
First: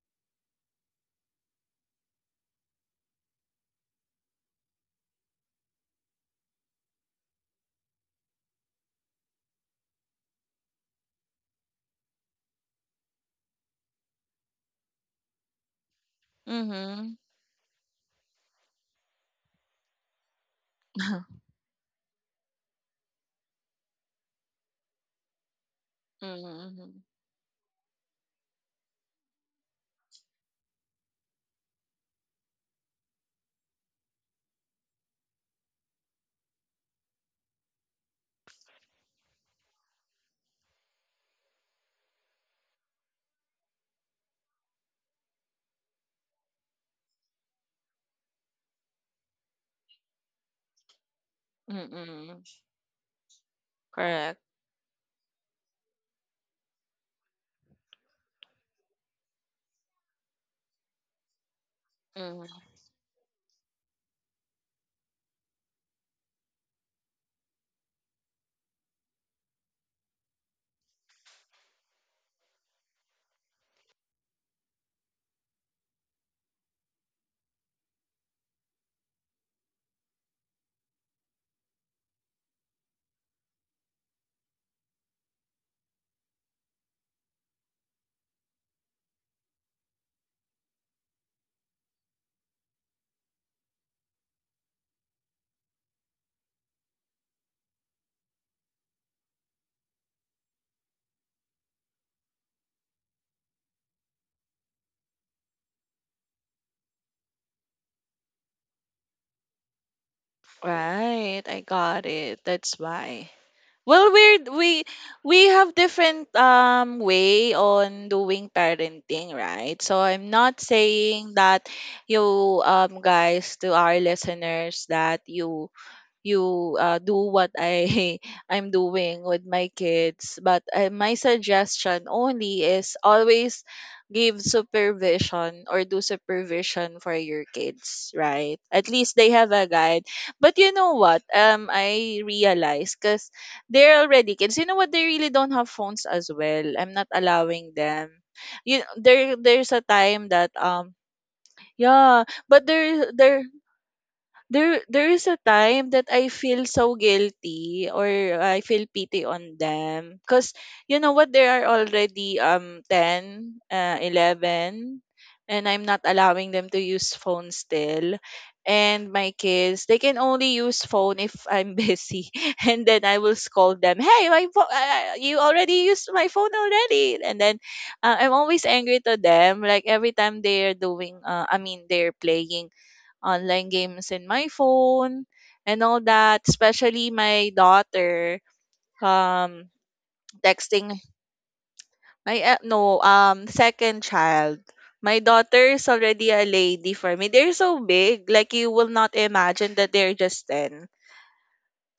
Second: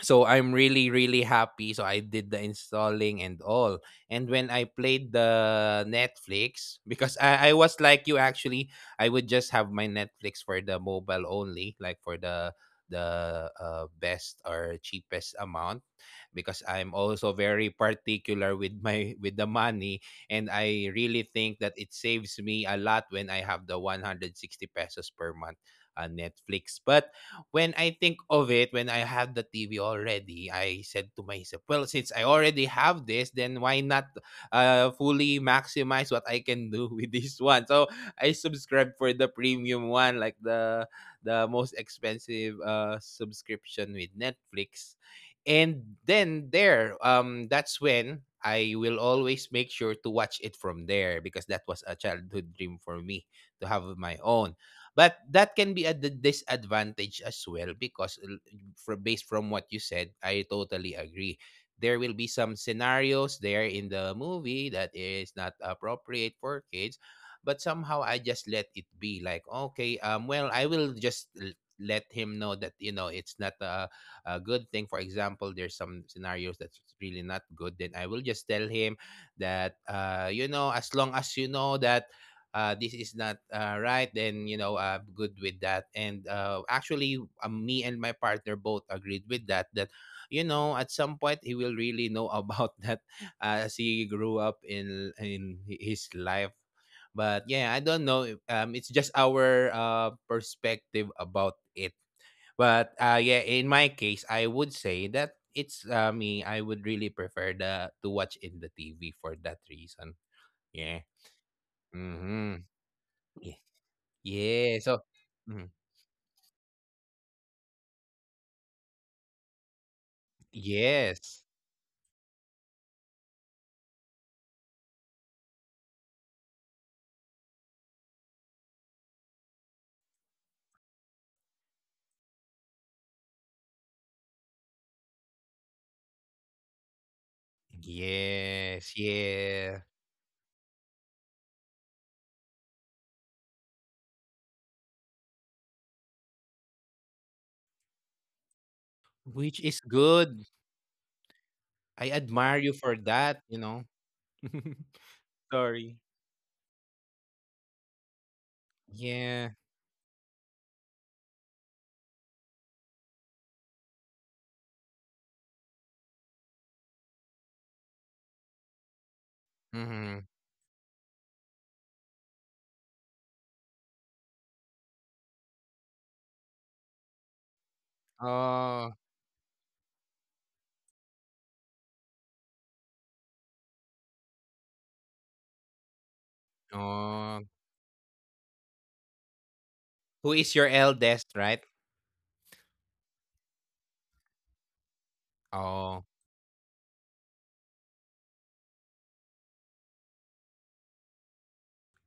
Speaker 1: So I'm really really happy. So I did the installing and all. And when I played the Netflix, because I, I was like you actually, I would just have my Netflix for the mobile only, like for the the uh, best or cheapest amount, because I'm
Speaker 2: Mm-hmm.
Speaker 1: also very particular with my with the money, and I really think that it saves me a lot when I have the one sixty pesos per month uh, Netflix.
Speaker 2: Mm-hmm.
Speaker 1: But when I think of it, when I had the T V already, I said to myself, well, since I already have this, then why not uh, fully maximize what I can do with this one? So I subscribed for the premium one, like the the most expensive uh, subscription with Netflix. And then there, um, that's when I will always make sure to watch it from there, because that was a
Speaker 2: Mm-hmm.
Speaker 1: childhood dream for me, to have my
Speaker 2: Correct.
Speaker 1: own. But that can be a d- disadvantage as well, because l- from based from what you said, I totally agree. There will be some
Speaker 2: Mm-hmm.
Speaker 1: scenarios there in the movie that is not appropriate for kids, but somehow I just let it be, like, okay, um well, I will just l- let him know that, you know, it's not a, a good thing. For example, there's some scenarios that's really not good, then I will just tell him that uh you know, as long as you know that uh, this is not uh, right, then you know, I'm good with that. And uh, actually, uh, me and my partner both agreed with that. That you know, at some point he will really know about that uh, as he grew up in in hi- his life. But yeah, I don't know. If- Um, it's just our uh, perspective about it. But uh, yeah, in my case, I would say that it's uh, me. I would really prefer the to watch in the T V for that reason. Yeah.
Speaker 2: Right, I got it.
Speaker 1: Mm-hmm.
Speaker 2: That's why. Well, we're
Speaker 1: Yeah,
Speaker 2: we
Speaker 1: so.
Speaker 2: we
Speaker 1: Mhm.
Speaker 2: have different um way on doing parenting, right? So I'm not saying
Speaker 1: Yes.
Speaker 2: that you um guys, to our listeners, that you you uh, do what I I'm doing with my kids. But uh, my suggestion only is always give supervision or do supervision for your kids, right?
Speaker 1: Yes,
Speaker 2: At least they have a
Speaker 1: yeah.
Speaker 2: guide. But you know what? Um, I realized because they're already kids. You know what? They really don't have phones as well. I'm not allowing them. You there
Speaker 1: Which
Speaker 2: there's
Speaker 1: is
Speaker 2: a time
Speaker 1: good.
Speaker 2: that um
Speaker 1: I
Speaker 2: Yeah,
Speaker 1: admire you
Speaker 2: but
Speaker 1: for
Speaker 2: there
Speaker 1: that,
Speaker 2: there
Speaker 1: you know?
Speaker 2: there there is a
Speaker 1: Sorry.
Speaker 2: time that I feel so guilty, or I feel pity
Speaker 1: Yeah.
Speaker 2: on them because you know what, they are already um ten uh, eleven, and I'm not allowing them to use phone still, and my kids, they
Speaker 1: Mhm.
Speaker 2: can only use phone if I'm busy. And then I will scold them, hey, my pho- uh, uh, you already used my phone already. And then uh, I'm always
Speaker 1: Oh,
Speaker 2: angry to them, like every time they're doing, uh, I mean, they're playing online games in my phone and all that. Especially
Speaker 1: oh.
Speaker 2: my daughter, um
Speaker 1: Who is your
Speaker 2: texting
Speaker 1: eldest, right?
Speaker 2: my uh, no, um second child. My daughter is
Speaker 1: Oh.
Speaker 2: already a lady for me. They're so big, like you will not imagine that they're just ten.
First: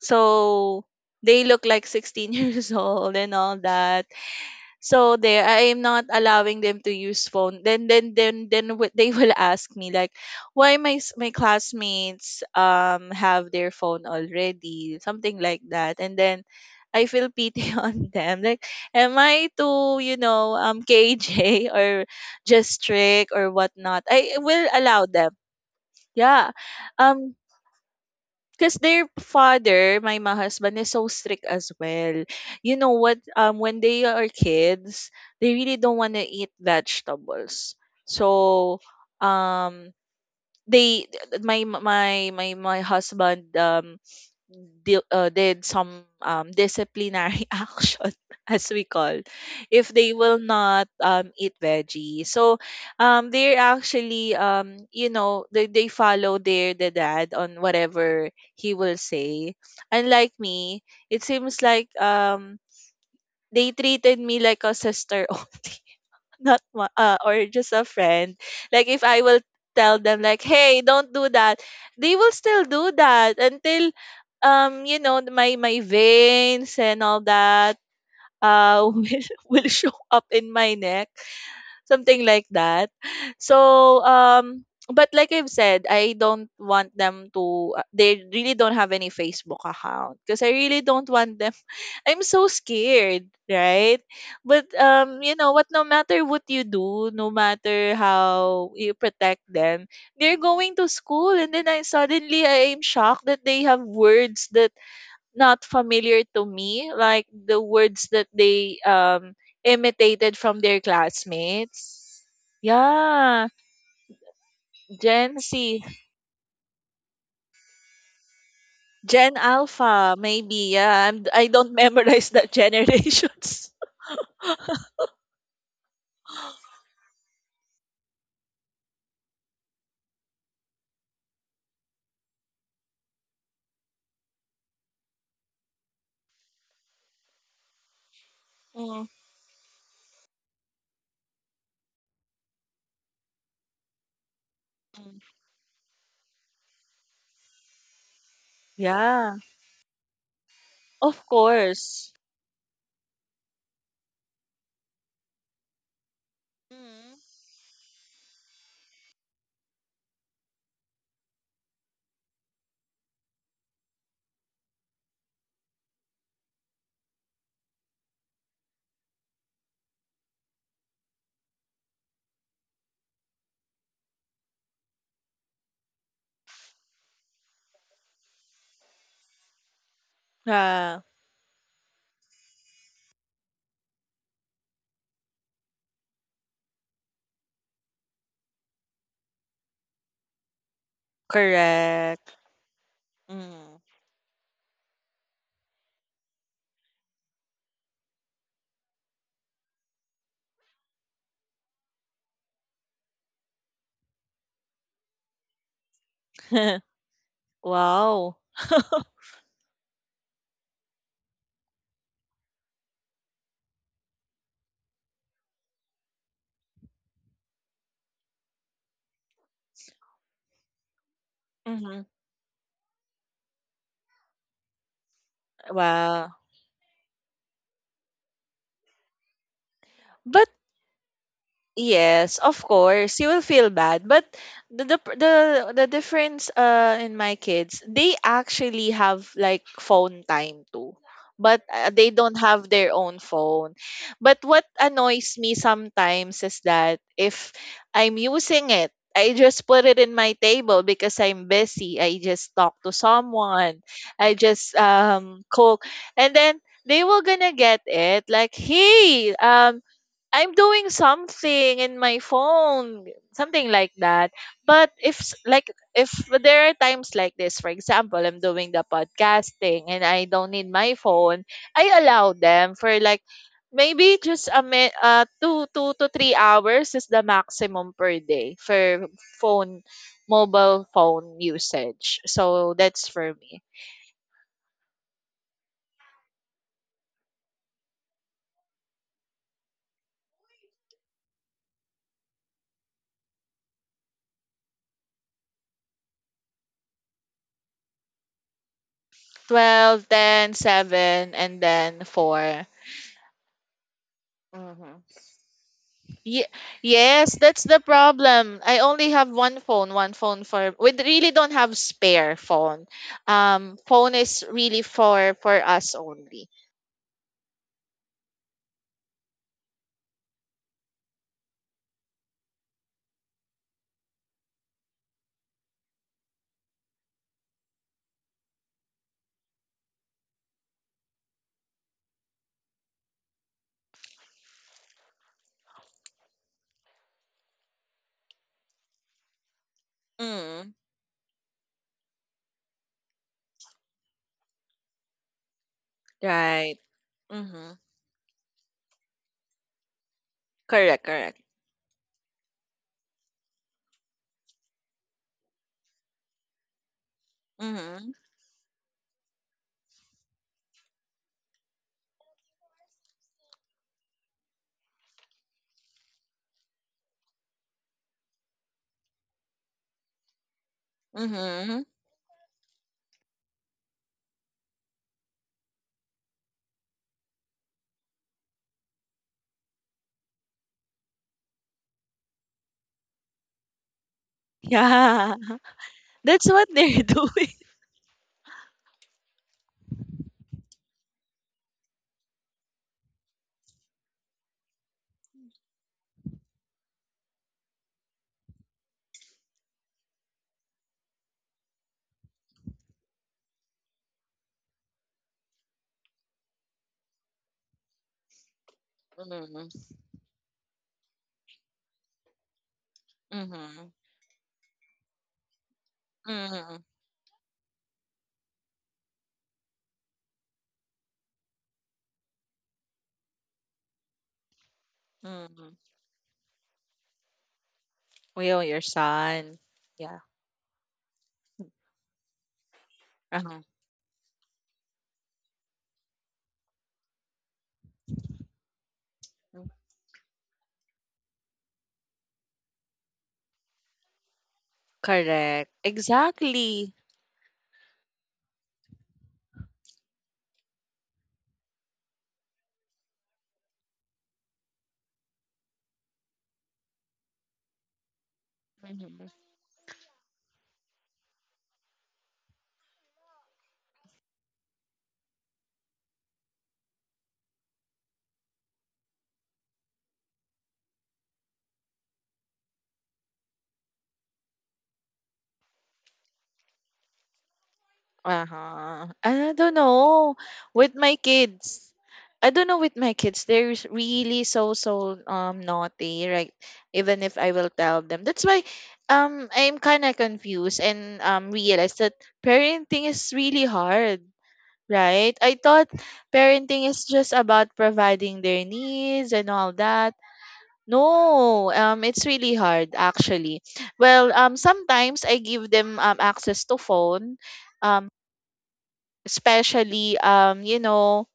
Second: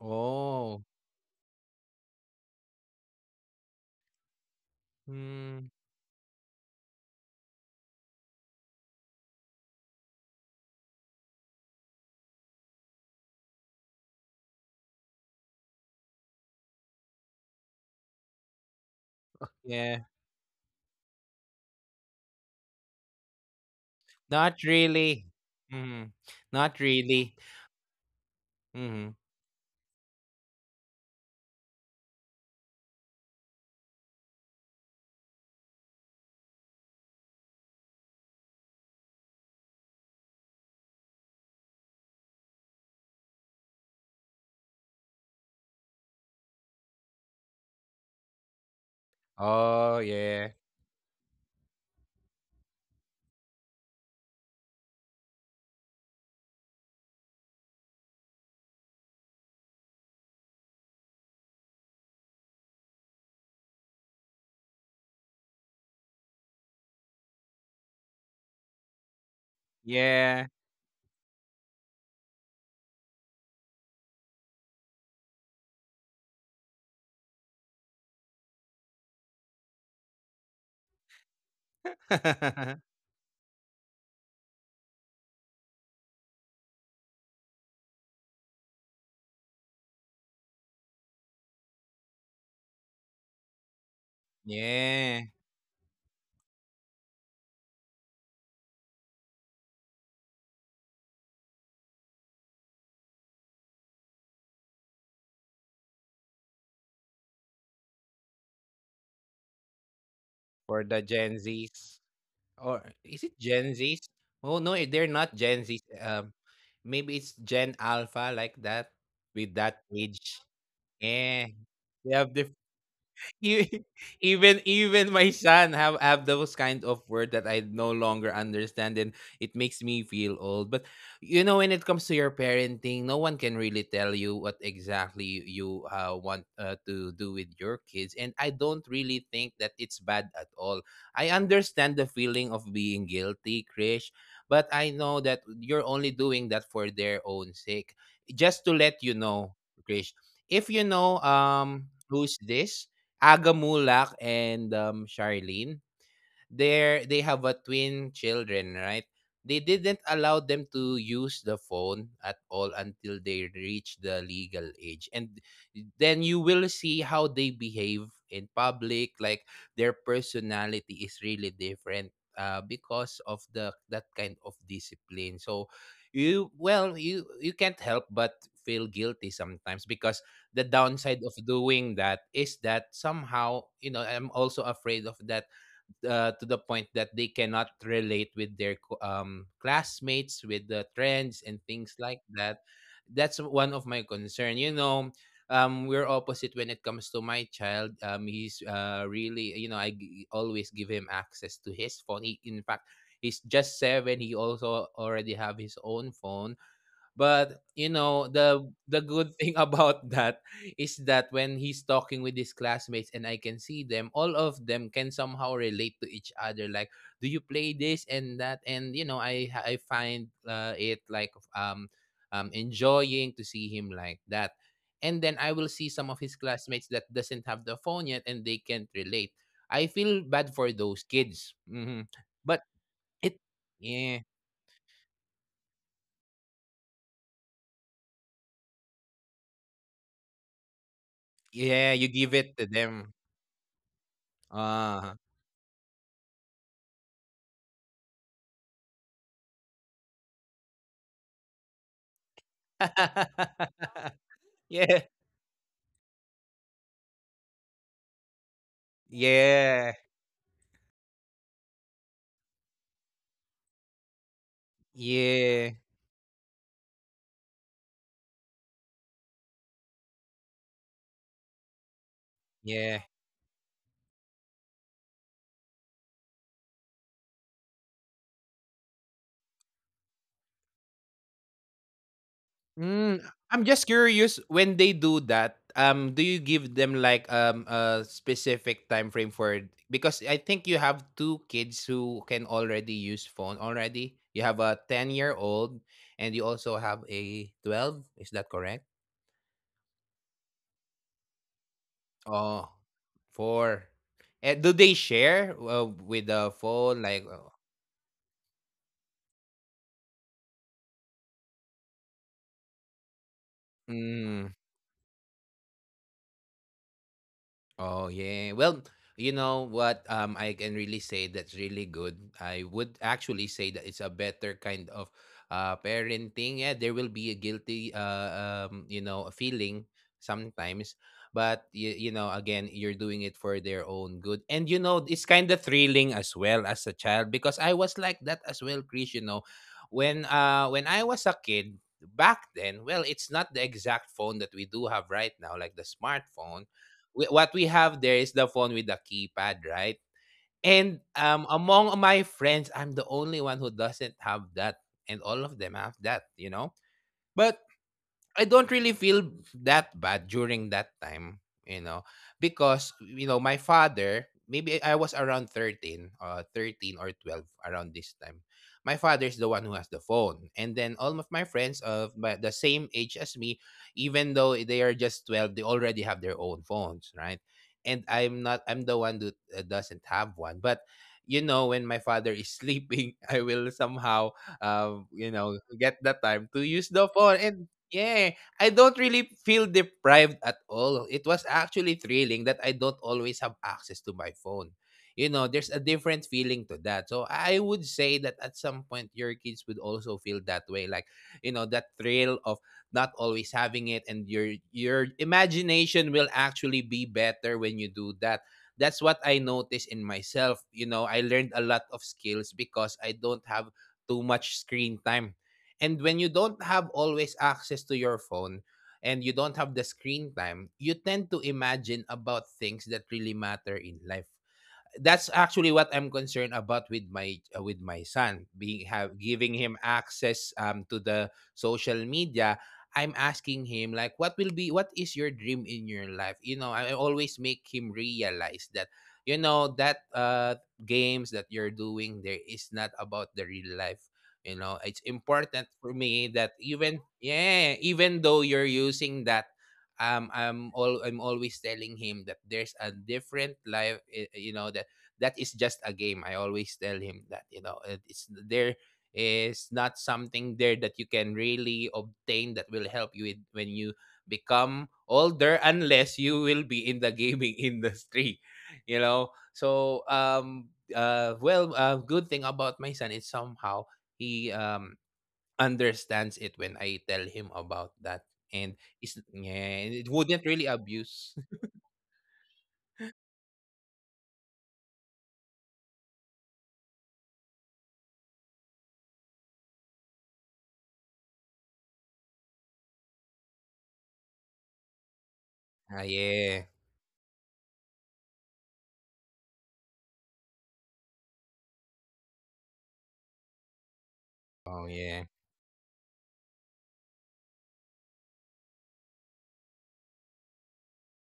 Speaker 2: So they look like sixteen years old and all that. So there,
Speaker 1: Mm,
Speaker 2: I am not allowing them to use phone. Then, then, then, then w- they will ask me like, why my s- my classmates um have their phone already, something like that. And then I feel pity on them. Like, am I too,
Speaker 1: yeah.
Speaker 2: you know, um K J or just strict or whatnot? I
Speaker 1: Not
Speaker 2: will allow
Speaker 1: really.
Speaker 2: them.
Speaker 1: Mhm.
Speaker 2: Yeah.
Speaker 1: Not
Speaker 2: Um,
Speaker 1: really.
Speaker 2: because their
Speaker 1: Mhm.
Speaker 2: father, my my husband, is so strict as well. You know what? Um, when they are kids, they really don't want to eat vegetables. So, um, they th- my my my my husband um di- uh, did some um, disciplinary action, as we call, if
Speaker 1: Oh,
Speaker 2: they will
Speaker 1: yeah.
Speaker 2: not um, eat veggie. So, um, they're actually, um, you know they, they follow their the dad on whatever he will say, unlike me. It seems like, um, they treated me like a sister only, not wa- uh, or just a friend. Like if I will tell them like,
Speaker 1: Yeah.
Speaker 2: hey, don't do that, they will still do that until, um you know th- my my veins and all that uh will, will show up in my neck, something like that. So, um, but like I've said, I don't want them to. uh, They really don't have any Facebook account because I really don't want them. I'm so scared, right? But um,
Speaker 1: Yeah.
Speaker 2: you know what, no matter what you do, no matter how you protect them, they're going to school, and then I suddenly I am shocked that they have words that not familiar to me, like the words that they um imitated from their
Speaker 1: For the Gen Zs.
Speaker 2: classmates.
Speaker 1: Or is it
Speaker 2: Yeah,
Speaker 1: Gen Zs? Oh no, eh, they're not
Speaker 2: Gen
Speaker 1: Gen
Speaker 2: Z,
Speaker 1: Zs. Um, maybe it's Gen Alpha like that
Speaker 2: Gen
Speaker 1: with that
Speaker 2: Alpha,
Speaker 1: age.
Speaker 2: maybe. Yeah, I'm, I
Speaker 1: Yeah,
Speaker 2: don't
Speaker 1: they
Speaker 2: memorize
Speaker 1: have
Speaker 2: the generations.
Speaker 1: E- even even my son have have those kind of word that I no longer understand, and it makes me feel old. But you know, when it comes to your parenting, no one can really tell you what exactly you uh, want uh, to do with your kids. And I don't
Speaker 2: Mm.
Speaker 1: really think that it's bad at all. I understand the feeling of being guilty, Krish, but I know
Speaker 2: Mm.
Speaker 1: that you're only doing that for their own sake. Just to let you
Speaker 2: Yeah,
Speaker 1: know, Krish, if you know
Speaker 2: of
Speaker 1: um
Speaker 2: course.
Speaker 1: who's this Aga Mulak and, um, Charlene. they they
Speaker 2: Mm.
Speaker 1: have a twin children, right? They didn't allow them to use the phone at all until they reach the legal age. And then you will see how they behave in public, like their personality is really different uh, because of the that kind of discipline. So you, well you you can't help but feel guilty sometimes, because the
Speaker 2: Yeah,
Speaker 1: downside of doing that is that somehow, you know, I'm also afraid of that, uh, to the point that they cannot relate with their co- um, classmates with the trends and things like
Speaker 2: correct.
Speaker 1: that. That's
Speaker 2: Mm.
Speaker 1: one of my concern, you know. Um, we're opposite when it comes to my child. Um, he's uh, really, you know, i g- always give him access to his phone. He, in fact, he's just seven. He also already have his own phone. But
Speaker 2: Wow.
Speaker 1: you know, the the good thing about that is that when he's talking with his classmates and I can see them, all of them can somehow relate to each other. Like, do you play this and that? And you know, I I find uh, it like um
Speaker 2: Mhm.
Speaker 1: um enjoying to see him like that. And then I will see some of
Speaker 2: Wow.
Speaker 1: his classmates that doesn't have the phone yet and they can't relate. I feel
Speaker 2: But
Speaker 1: bad for those kids. Hmm.
Speaker 2: yes, of
Speaker 1: But
Speaker 2: course. You will
Speaker 1: it,
Speaker 2: feel bad, but
Speaker 1: yeah,
Speaker 2: the the pr- the, the difference uh in my kids, they actually have like phone time too. But uh,
Speaker 1: yeah,
Speaker 2: they
Speaker 1: you
Speaker 2: don't
Speaker 1: give it
Speaker 2: have
Speaker 1: to
Speaker 2: their own
Speaker 1: them.
Speaker 2: phone. But what
Speaker 1: Ah.
Speaker 2: annoys me sometimes is that if I'm using it, I just put it in my table because I'm busy. I just talk to someone. I just
Speaker 1: Yeah.
Speaker 2: um cook, and then they were gonna get it like, hey, um
Speaker 1: Yeah.
Speaker 2: I'm doing something in my phone, something like that. But if s- like,
Speaker 1: Yeah.
Speaker 2: if there are times like this, for example, I'm doing the podcasting and I don't need my phone, I allow them for
Speaker 1: Yeah.
Speaker 2: like maybe just a mi- uh, two two to three hours is the maximum per day for phone mobile phone usage. So that's
Speaker 1: Mm,
Speaker 2: for me.
Speaker 1: I'm just curious when they do that, um, do you give them like um a specific time frame for it? Because I think you have two kids who can already use phone already. You have a ten-year-old and you also have a twelve, is that correct?
Speaker 2: Twelve, ten, seven, and then four.
Speaker 1: Oh, four. Eh, do
Speaker 2: Hmm.
Speaker 1: they share uh, with
Speaker 2: Ye-
Speaker 1: the phone like
Speaker 2: yes,
Speaker 1: uh.
Speaker 2: that's the problem. I only have one phone, one phone, for we really don't have spare phone. Um phone is really for for us only.
Speaker 1: Oh yeah. Well, you know what? Um, I can really say that's really good. I would actually say that it's a better kind of uh parenting. Yeah, there will be a guilty uh um you know a feeling sometimes, but you, you know, again, you're doing it for their own good, and you know it's kind of thrilling as well as a child, because I was like that as well, Chris. You know, when
Speaker 2: Mm,
Speaker 1: uh when I was a kid back then, well, it's not the exact phone that we do have right now, like the smartphone.
Speaker 2: right.
Speaker 1: We, what we
Speaker 2: Mm-hmm.
Speaker 1: have there is the phone with the keypad, right?
Speaker 2: Correct,
Speaker 1: And
Speaker 2: correct.
Speaker 1: um, among my friends, I'm the only one who doesn't have that, and all of them have that, you know. But
Speaker 2: Mm-hmm.
Speaker 1: I don't really feel that bad during that time, you know, because you know my father. Maybe I I was around thirteen, uh, thirteen or twelve around this time. My father's the one who has the phone, and then all of my
Speaker 2: Mm-hmm.
Speaker 1: friends of my, the same age as me, even though they are just twelve, they already have their own phones, right? And I'm not. I'm the one that uh, doesn't have one, but. You know, when my father is sleeping, I will somehow, um,
Speaker 2: Yeah.
Speaker 1: you know, get the
Speaker 2: That's
Speaker 1: time to
Speaker 2: what
Speaker 1: use
Speaker 2: they're
Speaker 1: the phone.
Speaker 2: doing.
Speaker 1: And yeah, I don't really feel deprived at all. It was actually thrilling that I don't always have access to my phone. You know, there's a different feeling to that. So I would say that at some point your kids would also feel that way, like, you know, that thrill of not always having it, and your your imagination will actually be better when you do that. That's what I noticed
Speaker 2: Mm-hmm.
Speaker 1: in myself. You know, I learned a lot of skills because I don't have
Speaker 2: Mm-hmm.
Speaker 1: too much screen time. And when you don't have
Speaker 2: Mm-hmm.
Speaker 1: always access to your phone and you don't have the screen time, you tend to imagine about things that really matter in life. That's actually
Speaker 2: Mm-hmm.
Speaker 1: what I'm concerned about with my uh, with my son
Speaker 2: Will
Speaker 1: being
Speaker 2: your
Speaker 1: have giving
Speaker 2: son.
Speaker 1: him
Speaker 2: Yeah.
Speaker 1: access um to the social media. I'm
Speaker 2: Uh-huh.
Speaker 1: asking him like what will be what is your dream in your life? You know, I always make him realize that you know that uh games that you're doing there is not about the real life. You know, it's
Speaker 2: Correct.
Speaker 1: important for me that
Speaker 2: Exactly.
Speaker 1: even yeah, even though you're using that, um I'm all I'm always telling him that there's a different life, eh, you know, that that is just a game. I always tell him that, you know, it- it's there is not something there that you can really obtain that will help you with when you become older, unless you will be in the gaming industry, you know. So um uh well uh good thing about my son is somehow he um understands it when I tell him about that. And
Speaker 2: Uh-huh.
Speaker 1: it's,
Speaker 2: I don't
Speaker 1: yeah, and it
Speaker 2: know.
Speaker 1: wouldn't really
Speaker 2: With my
Speaker 1: abuse.
Speaker 2: kids, I don't know, with my kids, they're s- really so so um naughty, right? Even if I will tell them. That's why um I'm kind of confused and um realized that parenting is really hard, right? I thought
Speaker 1: Ah yeah.
Speaker 2: parenting is just about providing their needs and all that. No, um it's really hard actually. Well, um
Speaker 1: Oh
Speaker 2: sometimes
Speaker 1: yeah.
Speaker 2: I give them um access to phone, um especially, um you know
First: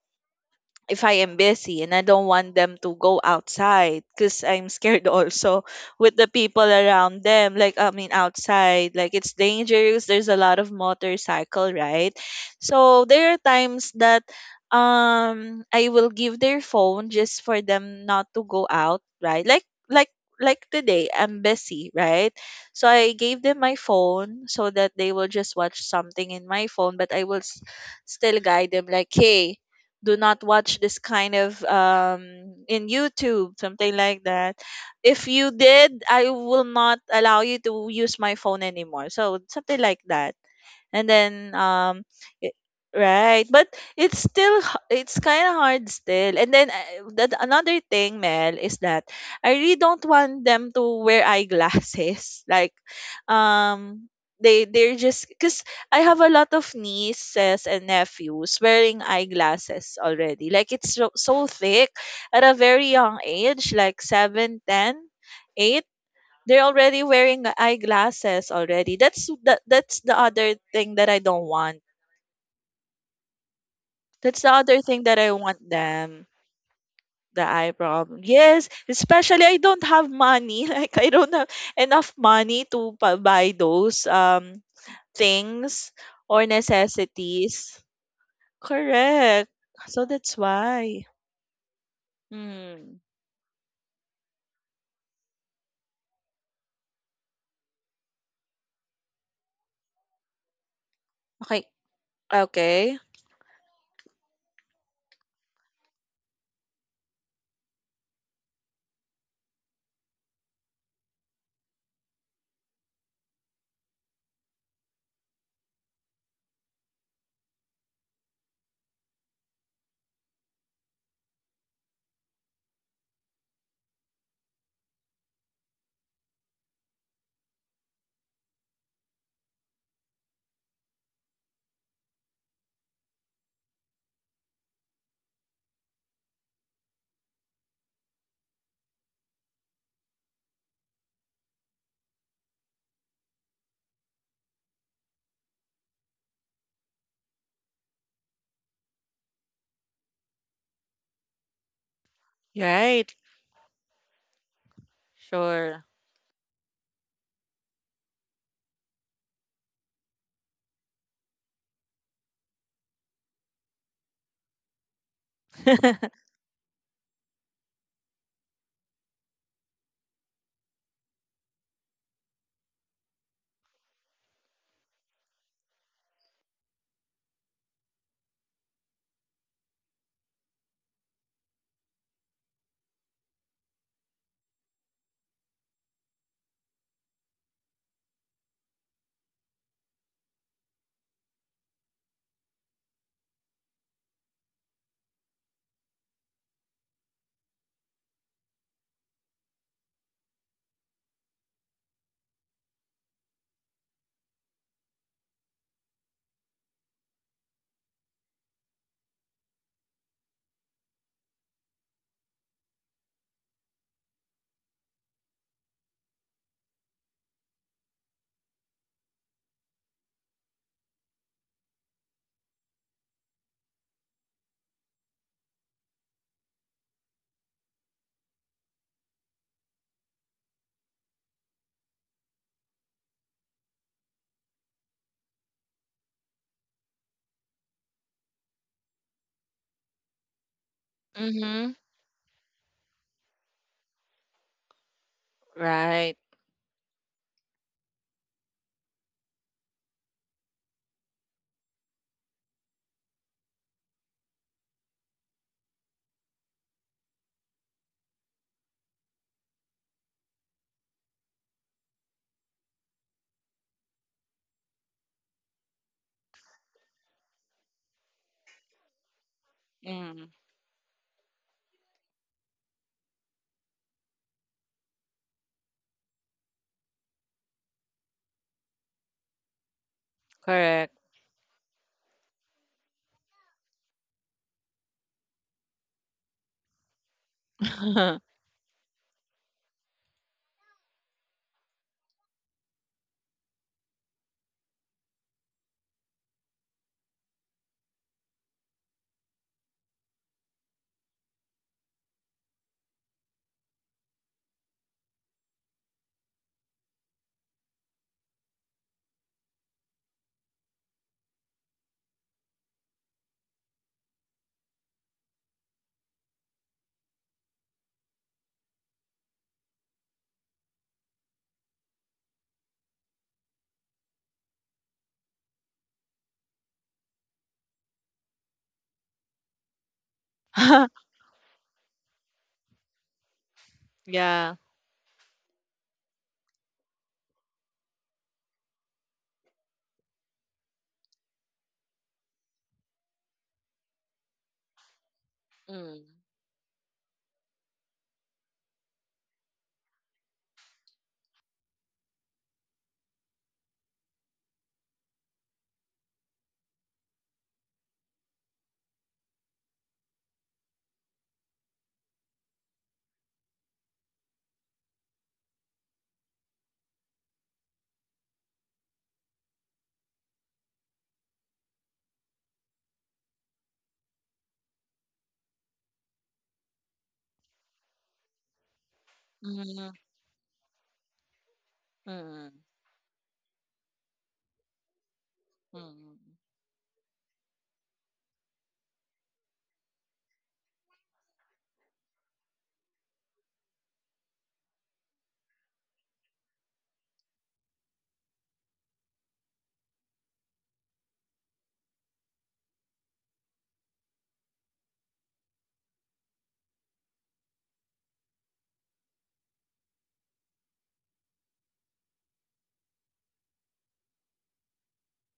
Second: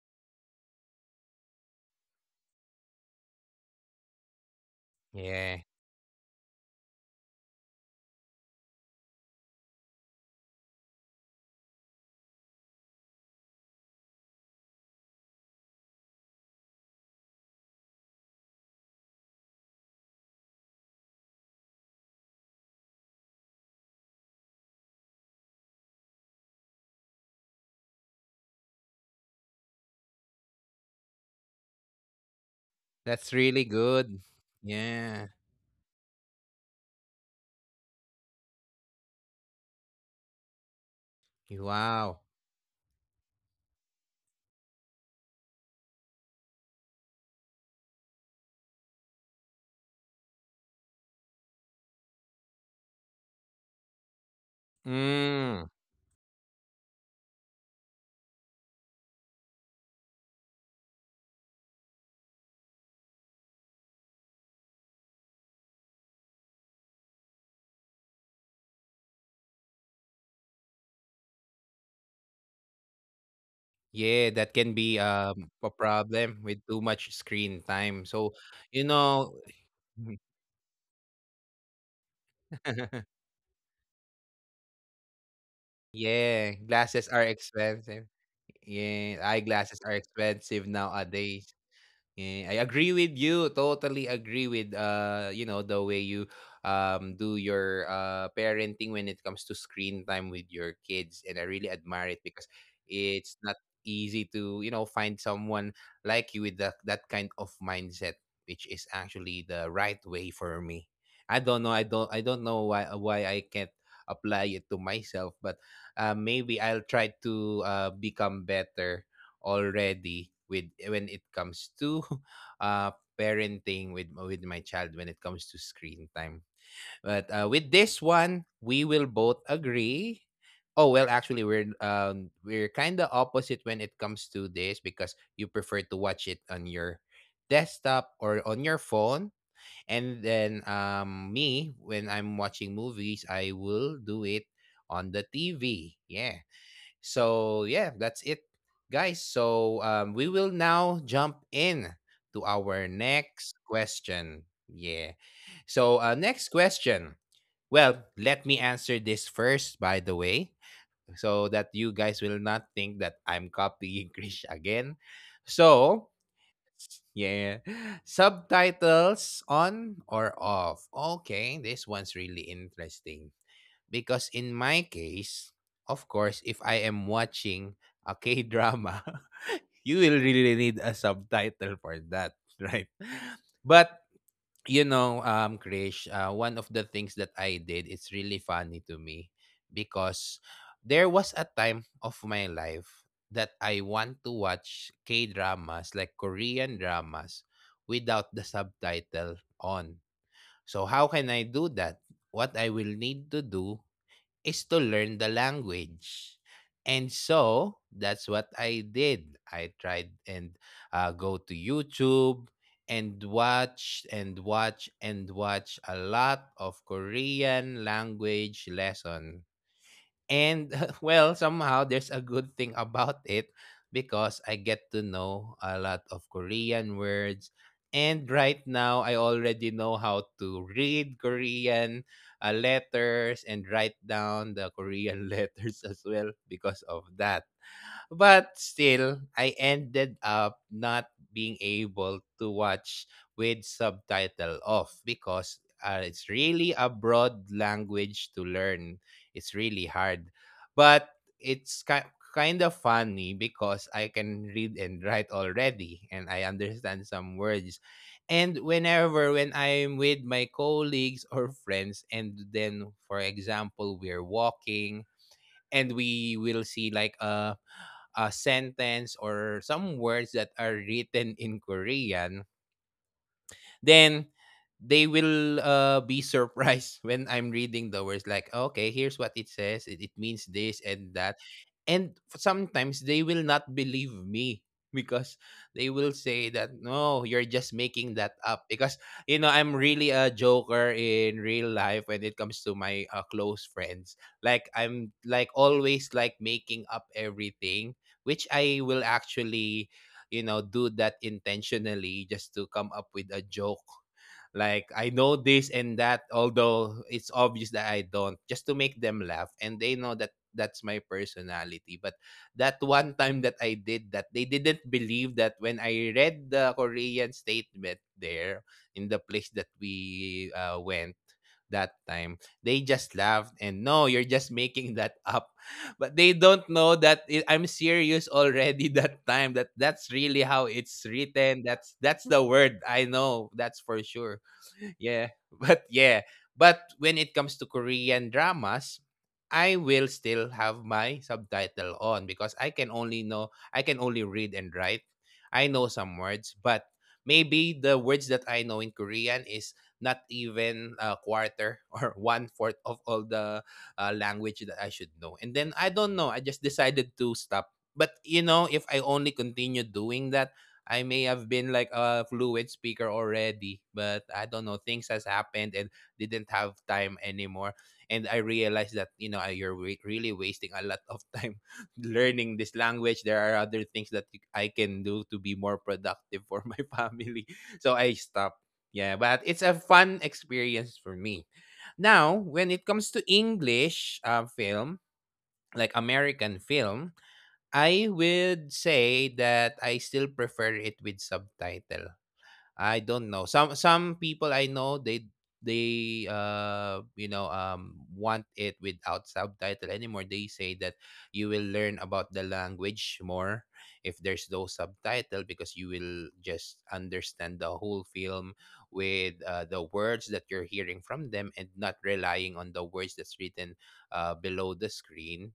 Speaker 2: if I am busy and I don't want them to go outside because I'm scared
Speaker 1: Yeah.
Speaker 2: also with the people around them. Like, I mean, outside, like it's dangerous. There's a lot of motorcycle, right? So there are times that um I will give their phone just for them not to go out, right? Like, like, like today, I'm busy, right? So I gave them my phone so that they will just watch something in my phone, but I will s- still guide them, like, hey, do not watch this kind of um in
Speaker 1: That's
Speaker 2: YouTube,
Speaker 1: really
Speaker 2: something
Speaker 1: good.
Speaker 2: like that. If
Speaker 1: Yeah.
Speaker 2: you did, I will not allow you to use my phone anymore. So something like that. And then, um
Speaker 1: Wow.
Speaker 2: it, right, but it's still h- it's kind of hard still. And then uh, that another thing, Mel, is that I really don't want them to wear eyeglasses like, um they they're just because
Speaker 1: Mm.
Speaker 2: I have a lot of nieces and nephews wearing eyeglasses already, like it's so, so thick at a very young age like seven, ten, eight. They're already wearing the eyeglasses already. That's that that's the other thing that I don't want.
Speaker 1: Yeah,
Speaker 2: That's the
Speaker 1: that can
Speaker 2: other
Speaker 1: be
Speaker 2: thing that I
Speaker 1: um,
Speaker 2: want
Speaker 1: a
Speaker 2: them.
Speaker 1: problem with too much
Speaker 2: The
Speaker 1: screen
Speaker 2: eye
Speaker 1: time.
Speaker 2: problem.
Speaker 1: So,
Speaker 2: Yes,
Speaker 1: you know,
Speaker 2: especially I don't have money. Like I don't have enough money to pa- buy those um things or
Speaker 1: yeah, glasses are
Speaker 2: necessities.
Speaker 1: expensive. Yeah,
Speaker 2: Correct.
Speaker 1: eyeglasses are
Speaker 2: So that's
Speaker 1: expensive
Speaker 2: why.
Speaker 1: nowadays. Yeah, I agree
Speaker 2: Hmm.
Speaker 1: with you. Totally agree with uh, you know, the way you um do your uh parenting when it comes to screen time with your kids.
Speaker 2: Okay.
Speaker 1: And I really admire it because
Speaker 2: Okay.
Speaker 1: it's not easy to, you know, find someone like you with that that kind of mindset, which is actually the right way for me. I don't know, I don't I don't know why why I can't apply it to myself, but uh maybe I'll try to uh become better already with when it comes to uh parenting with with my child when it comes to screen time. But uh, with this one, we will both agree. Oh well, actually, we're um we're kind of opposite when it comes to this, because you prefer to watch it on your desktop or on your phone, and then um me, when I'm watching movies, I will do it on the T V. Yeah, so yeah, that's it, guys. So um, we will now jump in to our
Speaker 2: Right.
Speaker 1: next question. Yeah.
Speaker 2: Sure.
Speaker 1: So uh, next question. Well, let me answer this first, by the way, so that you guys will not think that I'm copying Krish again. So yeah, subtitles on or off. Okay, this one's really interesting. Because in my case, of course, if I am watching a K drama, you will really need a subtitle for that, right? But you know, um, Krish, uh, one of the things that I did, it's really funny to me because there was a time of my life that I want to watch K dramas, like Korean dramas, without the subtitle on. So, how can I do that? What I will need to do is to learn the language. And so that's what I did. I tried and uh, go to YouTube and watch and watch and watch a lot of Korean language lesson. And well, somehow there's a good thing about it because I get to know a lot of Korean words. And right now, I already know how to read Korean uh, letters and write down the Korean letters as well because of that. But still, I ended up not being
Speaker 2: Mm-hmm.
Speaker 1: able to watch with subtitle off because uh,
Speaker 2: Right.
Speaker 1: it's really a broad language to learn. It's really hard. But it's ki- kind of funny because I can read and write already and I understand some words. And whenever when I'm with my colleagues or friends, and then for example, we're walking and we will see like a a sentence or some words
Speaker 2: Mm.
Speaker 1: that are written in Korean, then they will uh, be surprised when I'm reading the words like, okay, here's what it says. It, it means this
Speaker 2: Correct.
Speaker 1: and that. And f- sometimes they will not believe me because they will say that, no, you're just making that up. Because, you know, I'm really a joker in real life when it comes to my uh, close friends. Like, I'm like always like making up everything, which I will actually you know, do that intentionally just to come up with a joke. Like I know this and that, although it's obvious that I don't, just to make them laugh, and they know that that's my personality. But that one time that I did that, they didn't believe that when I read the Korean statement there in the place that we uh, went that time, they just laughed and no, you're just making that up, but they don't know that it, I'm serious already that time. That that's really how it's written. That's that's the word I know. That's for sure,
Speaker 2: Yeah.
Speaker 1: yeah but yeah, but when it comes to Korean dramas, I will still have my subtitle on because i can only know I can only read and write. I know some
Speaker 2: Mm.
Speaker 1: words, but maybe the words that I know in Korean is not even a quarter or one fourth of all the uh, language that I should know. And then I don't know, I just decided to stop. But you know, if I only continue doing that, I may have been like a fluid speaker already, but I don't know. Things has happened and didn't have time anymore. And I realized that you know I- you're wa- really wasting a lot of time learning this language. There are other things that you- I can do to be more productive for my family. So I stopped. Yeah, but it's a
Speaker 2: Mhm.
Speaker 1: fun experience for me. Now, when
Speaker 2: Mhm.
Speaker 1: it comes to English uh, film, like
Speaker 2: Mhm.
Speaker 1: American film, I would say that I still prefer it with subtitle. I don't know. Some some people I know, they they uh you know um want it without subtitle anymore. They say that you will learn about the language more if there's no subtitle, because you will just understand the whole film with uh, the words that you're hearing from them and not relying on the words that's written uh, below the screen,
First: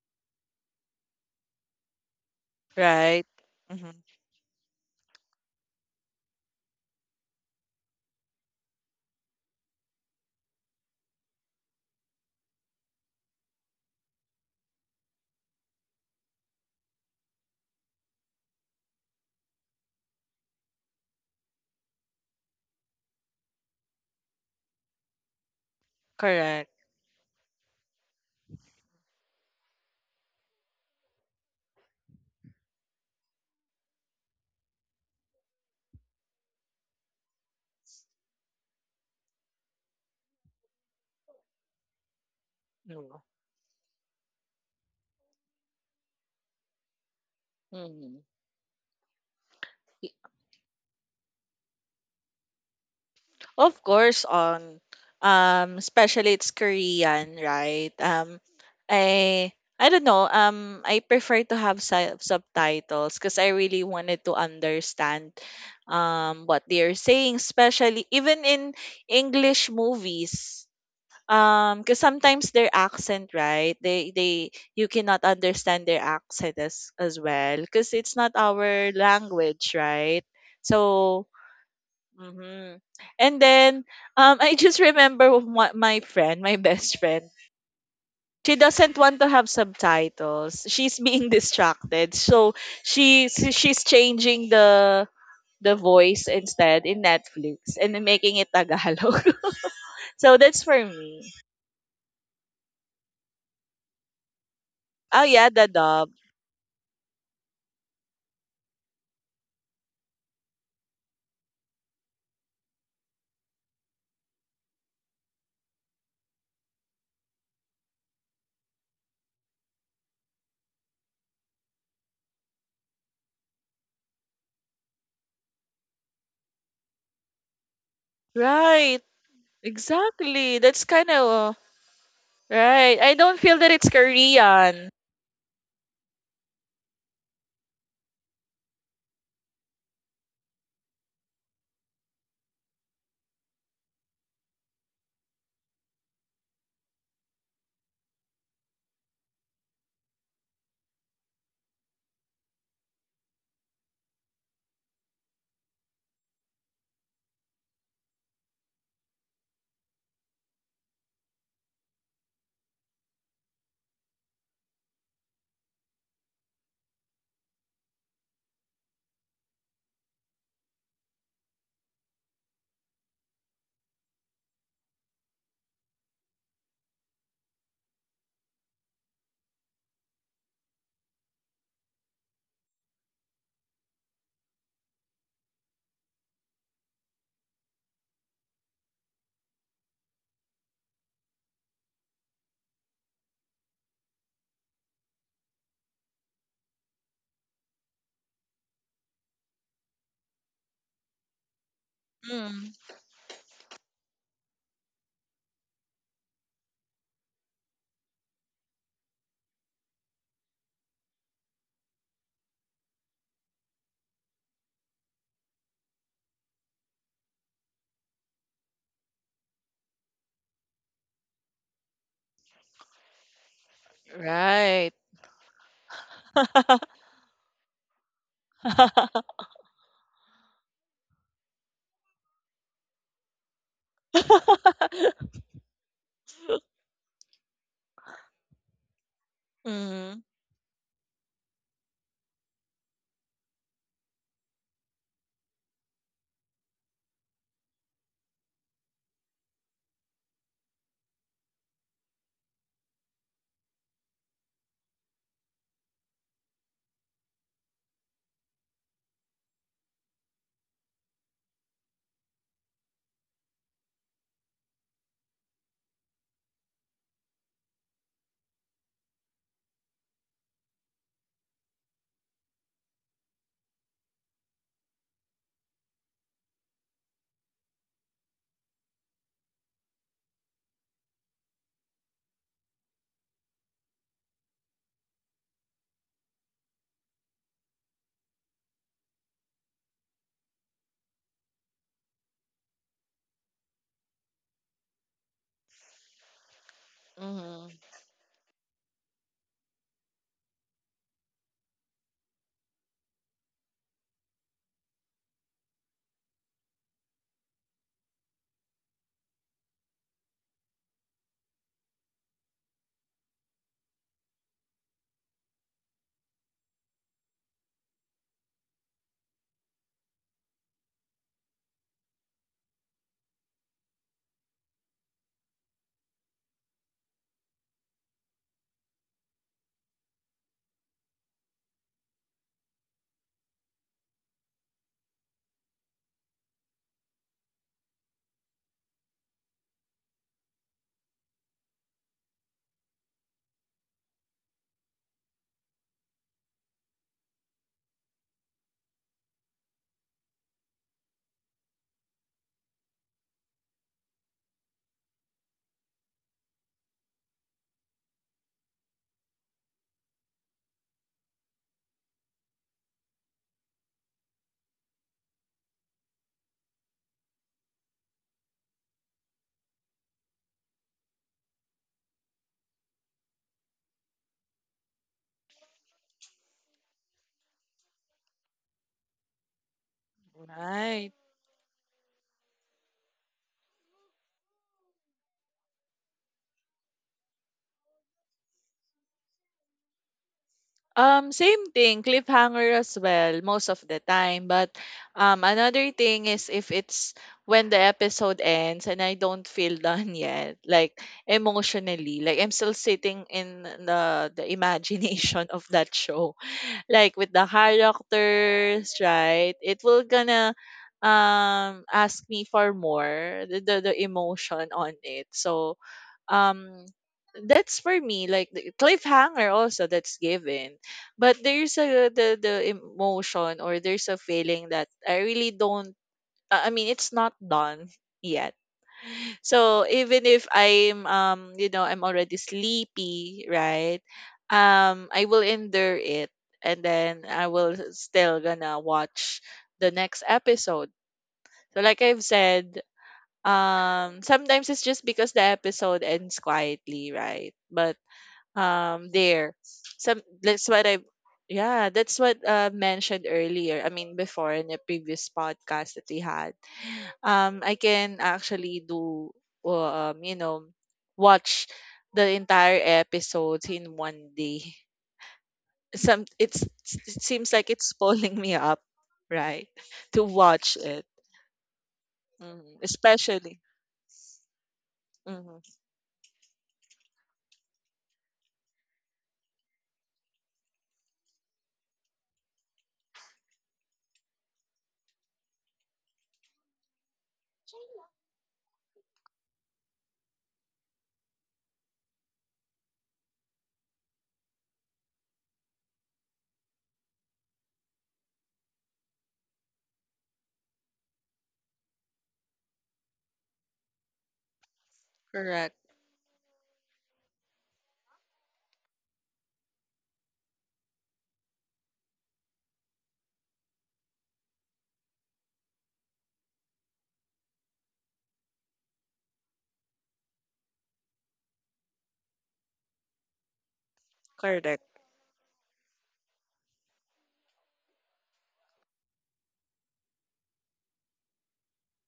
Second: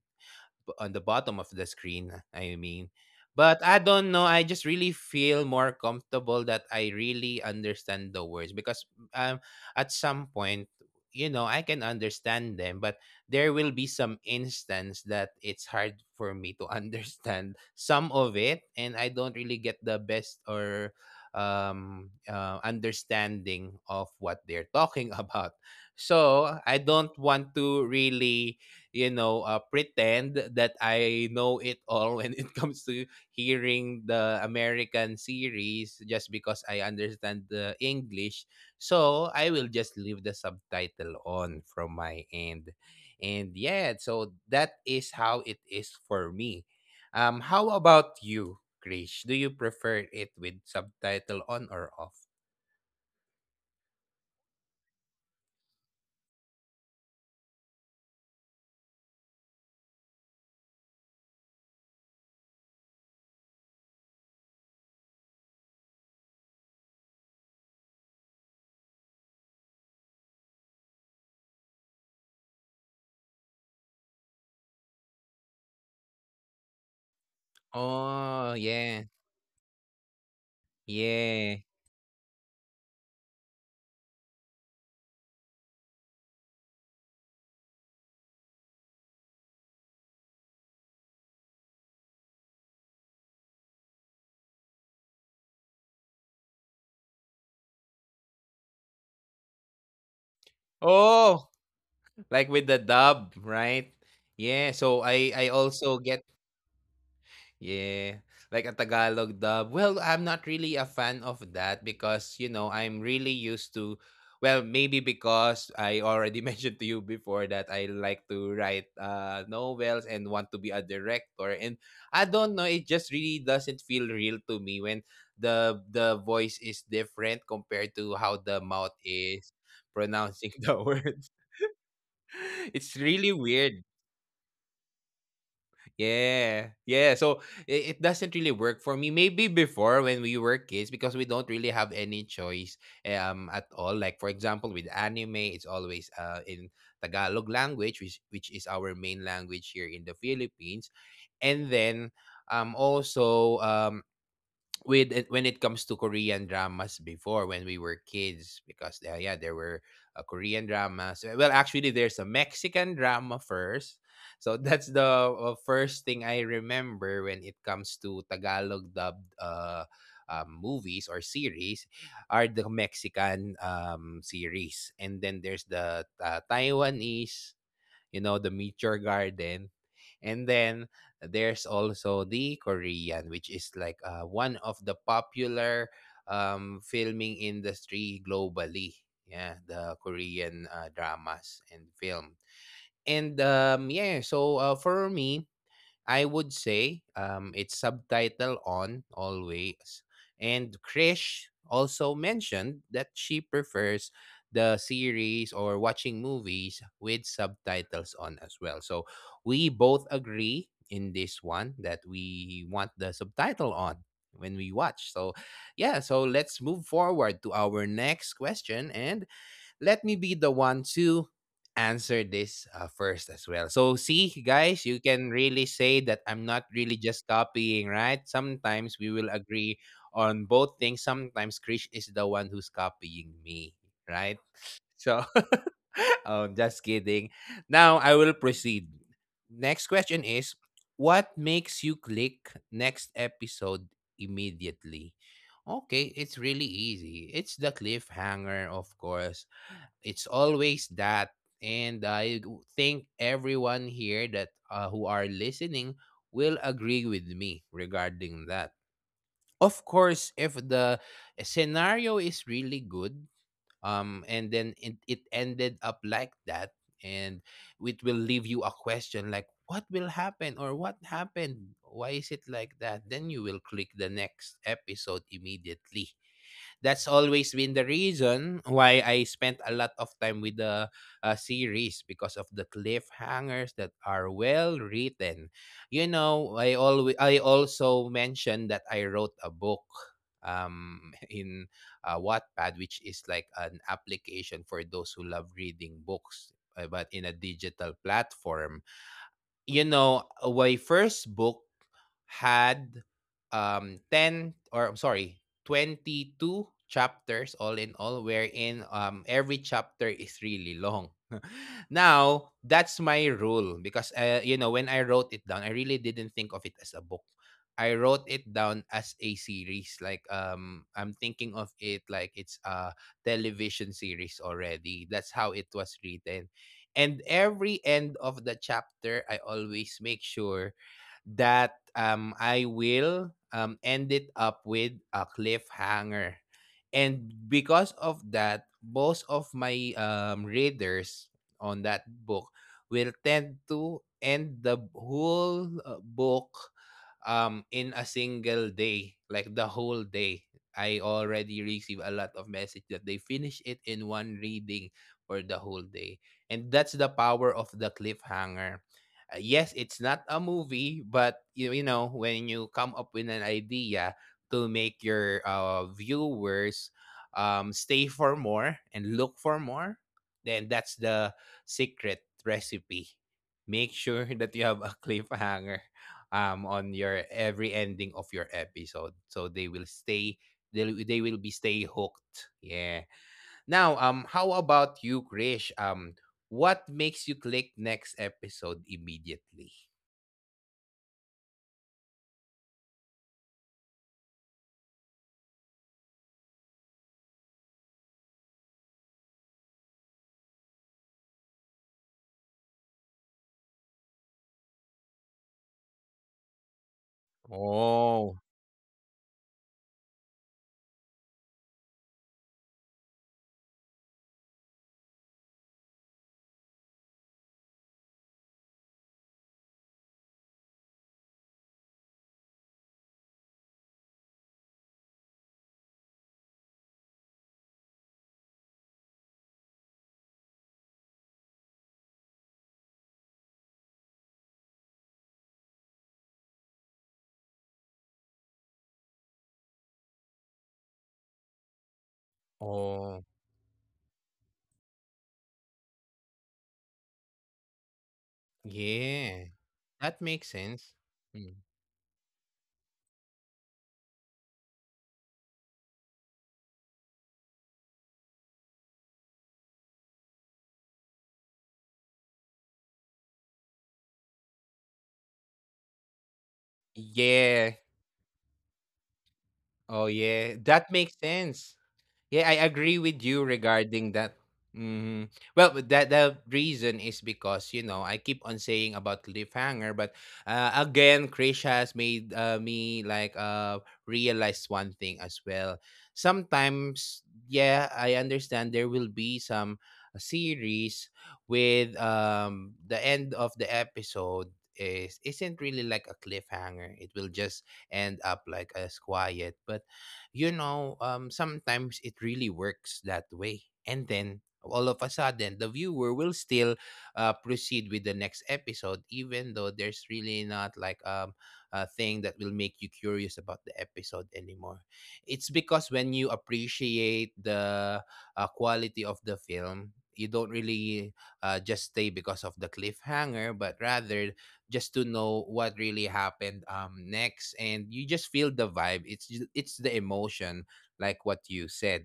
Speaker 1: b- on the bottom of the screen, I mean.
Speaker 2: Right.
Speaker 1: But I
Speaker 2: Mm-hmm.
Speaker 1: don't know. I just really feel more comfortable that I really understand the words. Because um, at some point, you know, I can understand them, but there will be some instance that it's hard for me to understand some of it, and I don't really get the best or um, uh, understanding of what they're talking about. So
Speaker 2: Correct.
Speaker 1: I don't want to really you know uh, pretend that I know it all when it comes to hearing the American series just because I understand the English. So I will just leave the subtitle on from my end.
Speaker 2: No.
Speaker 1: And yeah, so that is how it is for me. Um, how
Speaker 2: Mm.
Speaker 1: about you, Krish? Do you
Speaker 2: Y-
Speaker 1: prefer it with subtitle on or off?
Speaker 2: Of course, on, um, especially it's Korean, right? Um, I I don't know. Um, I prefer to have sub subtitles because I really wanted to understand um what they are saying, especially even in English movies. Um because sometimes their accent, right, they they you cannot understand their accent as as well, because it's not
Speaker 1: Oh
Speaker 2: our
Speaker 1: yeah,
Speaker 2: language, right? So,
Speaker 1: yeah.
Speaker 2: mhm. And then, um I just remember my, my friend, my best friend, she doesn't want to have subtitles, she's being distracted, so she's she's changing the the voice instead in Netflix and then making it Tagalog. So that's for me.
Speaker 1: Oh. Like with the dub, right? Yeah, so
Speaker 2: Oh
Speaker 1: I
Speaker 2: yeah,
Speaker 1: I
Speaker 2: the dub.
Speaker 1: also get, yeah, like a Tagalog dub. Well, I'm not really a fan of that because, you know, I'm really used to, well, maybe because I already mentioned to you before that I like to write uh novels and want to be a director. And I don't know, it just really doesn't feel real to me when the the voice is different compared to how the mouth
Speaker 2: Right.
Speaker 1: is pronouncing
Speaker 2: Exactly.
Speaker 1: the
Speaker 2: That's kind
Speaker 1: words.
Speaker 2: of right.
Speaker 1: It's
Speaker 2: I
Speaker 1: really
Speaker 2: don't feel that it's
Speaker 1: weird.
Speaker 2: Korean.
Speaker 1: Yeah, yeah. So it, it doesn't really work for me. Maybe before when we were kids, because we don't really have any choice um at all. Like for example, with anime, it's always uh in Tagalog language, which which is our main language here in the Philippines. And then um also um with it- when it comes to Korean dramas before, when we were kids, because yeah, yeah, there were uh, Korean dramas. Uh, well actually, there's a Mexican drama first. So that's the uh, first thing I remember when it comes to Tagalog dubbed uh, um, movies or series are the Mexican um, series. And then there's the uh, Taiwanese, you know, the Meteor Garden. And then there's also the Korean, which is like uh, one of the popular um, filming industry globally. Yeah, the Korean uh, dramas and film. And um, yeah, so uh, for me, I would say um, it's subtitle on always. And Krish also
Speaker 2: Mm.
Speaker 1: mentioned that she prefers the series or watching movies with subtitles on as well. So we both agree in this one that we want the subtitle on when we watch. So yeah, so let's move forward to our next question. And let me be the one to answer this uh, first as well. So see guys,
Speaker 2: Right.
Speaker 1: you can really say that I'm not really just copying, right? Sometimes we will agree on both things. Sometimes Krish is the one who's copying me, right? So oh, just kidding. Now I will proceed. Next
Speaker 2: Mm-hmm.
Speaker 1: question is, what makes you click next episode immediately? Okay, it's really easy. It's the cliffhanger, of course. It's always that. And I w- think everyone here that uh, who are listening will agree with me regarding that. Of course, if the scenario is really good, um, and then it, it ended up like that, and it will leave you a question like, what will happen or what happened? Why is it like that? Then you will click the next episode immediately. That's always been the reason why I spent a lot of time with the uh, series, because of the cliffhangers that are well written. You know, I always I also mentioned that I wrote a book um in uh, Wattpad, which is like an application for those who love reading books, uh, but in a
Speaker 2: Mm-hmm.
Speaker 1: digital platform. You know, uh, my first book had um ten, or I'm sorry, twenty-two chapters all in all, wherein um every chapter is really long now that's my rule, because uh, you know, when I wrote it down, I really didn't think of it as a book. I wrote it down as a series, like um I'm thinking of it like it's a television series already. That's how it was written. And every end of the chapter, I always make sure that um, I will um, end it up with a cliffhanger. And because of that, both of my um, readers on that book will tend to end the whole uh, book um, in a single day, like the whole day. I already receive a lot of message that they finish it in one reading for the whole day. And that's the power of the cliffhanger. Uh, yes, it's not a movie, but you, you know, when you come up with an idea to make your uh, viewers um, stay for more and look for more, then that's the secret recipe. Make sure that you have a cliffhanger um, on your every ending of your episode, so they will stay. They
Speaker 2: Right.
Speaker 1: they will be stay hooked. Yeah, now, um, how about you, Krish? Um, what makes you click next episode immediately?
Speaker 2: Um, same thing, cliffhanger as well, most of the time. But, um, another thing is, if it's when the episode ends and I don't feel done yet, like emotionally, like I'm still sitting in the the imagination of that show, like with the
Speaker 1: Oh,
Speaker 2: characters, right? It will gonna, um ask me for more, the the, the emotion on it. So, um that's for me, like, the cliffhanger also, that's given, but there's a the the emotion, or there's a feeling that I really don't, i I mean, it's not done yet. So even if I'm, um you know I'm already sleepy, right? Um I will endure it and then I will still gonna watch the next episode. So like I've said,
Speaker 1: oh,
Speaker 2: um sometimes it's just because the episode ends quietly, right? But um
Speaker 1: yeah.
Speaker 2: there
Speaker 1: That
Speaker 2: some
Speaker 1: makes
Speaker 2: that's what
Speaker 1: sense.
Speaker 2: I,
Speaker 1: Mm.
Speaker 2: yeah, that's what uh mentioned earlier. I mean before, in a previous podcast that we had, um I can actually do, uh, um you know watch the entire episodes in one day. Some it's it seems like
Speaker 1: Yeah.
Speaker 2: it's pulling me up, right?
Speaker 1: Oh,
Speaker 2: To
Speaker 1: yeah.
Speaker 2: watch
Speaker 1: That
Speaker 2: it.
Speaker 1: makes sense. Yeah, I
Speaker 2: Mhm.
Speaker 1: agree with you
Speaker 2: Especially.
Speaker 1: regarding that. Hmm.
Speaker 2: Hmm.
Speaker 1: Well, but that the reason is because you know I keep on saying about cliffhanger, but uh, again, Krish has made uh, me like uh realize one thing as well. Sometimes, yeah, I understand there will be some series with um the end of the episode is isn't really like a cliffhanger. It will just end up like as quiet, but you know, um, sometimes it really works that way. And then all of a sudden, the
Speaker 2: Correct,
Speaker 1: viewer will still uh, proceed with the next episode, even though there's really not like um, a thing that will make you curious about the episode anymore. It's because when you appreciate the uh, quality of the film, you don't really uh, just stay because of the cliffhanger, but rather just
Speaker 2: correct.
Speaker 1: to know what really happened um next. And you just feel the vibe. It's ju- it's the emotion, like what you said.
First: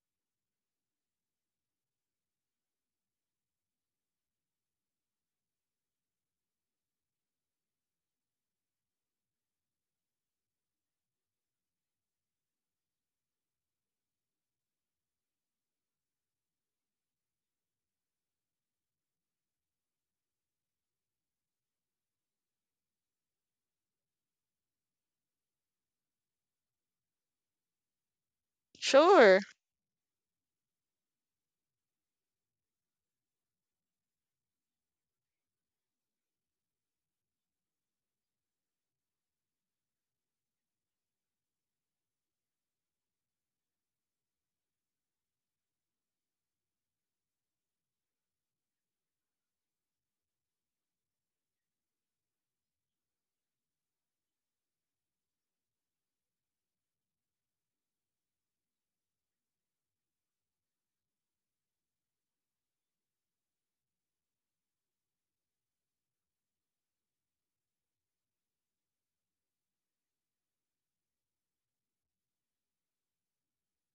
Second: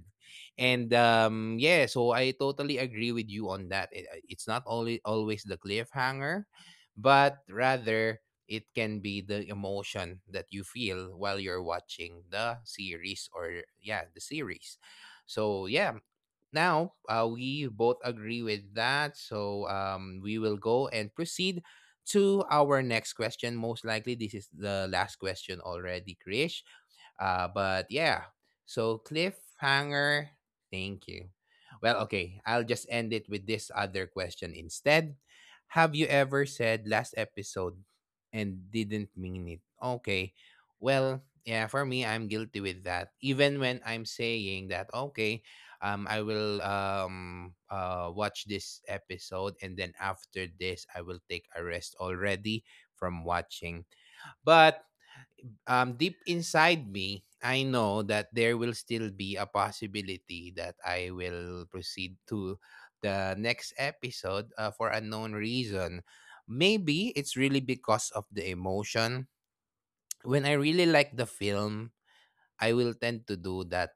Speaker 1: And um yeah, so I totally agree with you on that. It, uh, it's not only always the cliffhanger, but rather it can be the emotion that you feel while you're watching the series, or yeah, the series. So yeah, now uh, we both agree with that. So um, we will go and proceed to our next question. Most likely, this is the last question already, Krish. Uh, but yeah, so
Speaker 2: Sure.
Speaker 1: cliffhanger. Thank you. Well, okay, I'll just end it with this other question instead. Have you ever said last episode and didn't mean it? Okay. Well, yeah, for me, I'm guilty with that. Even when I'm saying that, okay, um, I will um uh watch this episode and then after this, I will take a rest already from watching. But um, deep inside me, I know that there will still be a possibility that I will proceed to the next episode uh, for unknown reason. Maybe it's really because of the emotion. When I really like the film, I will tend to do that,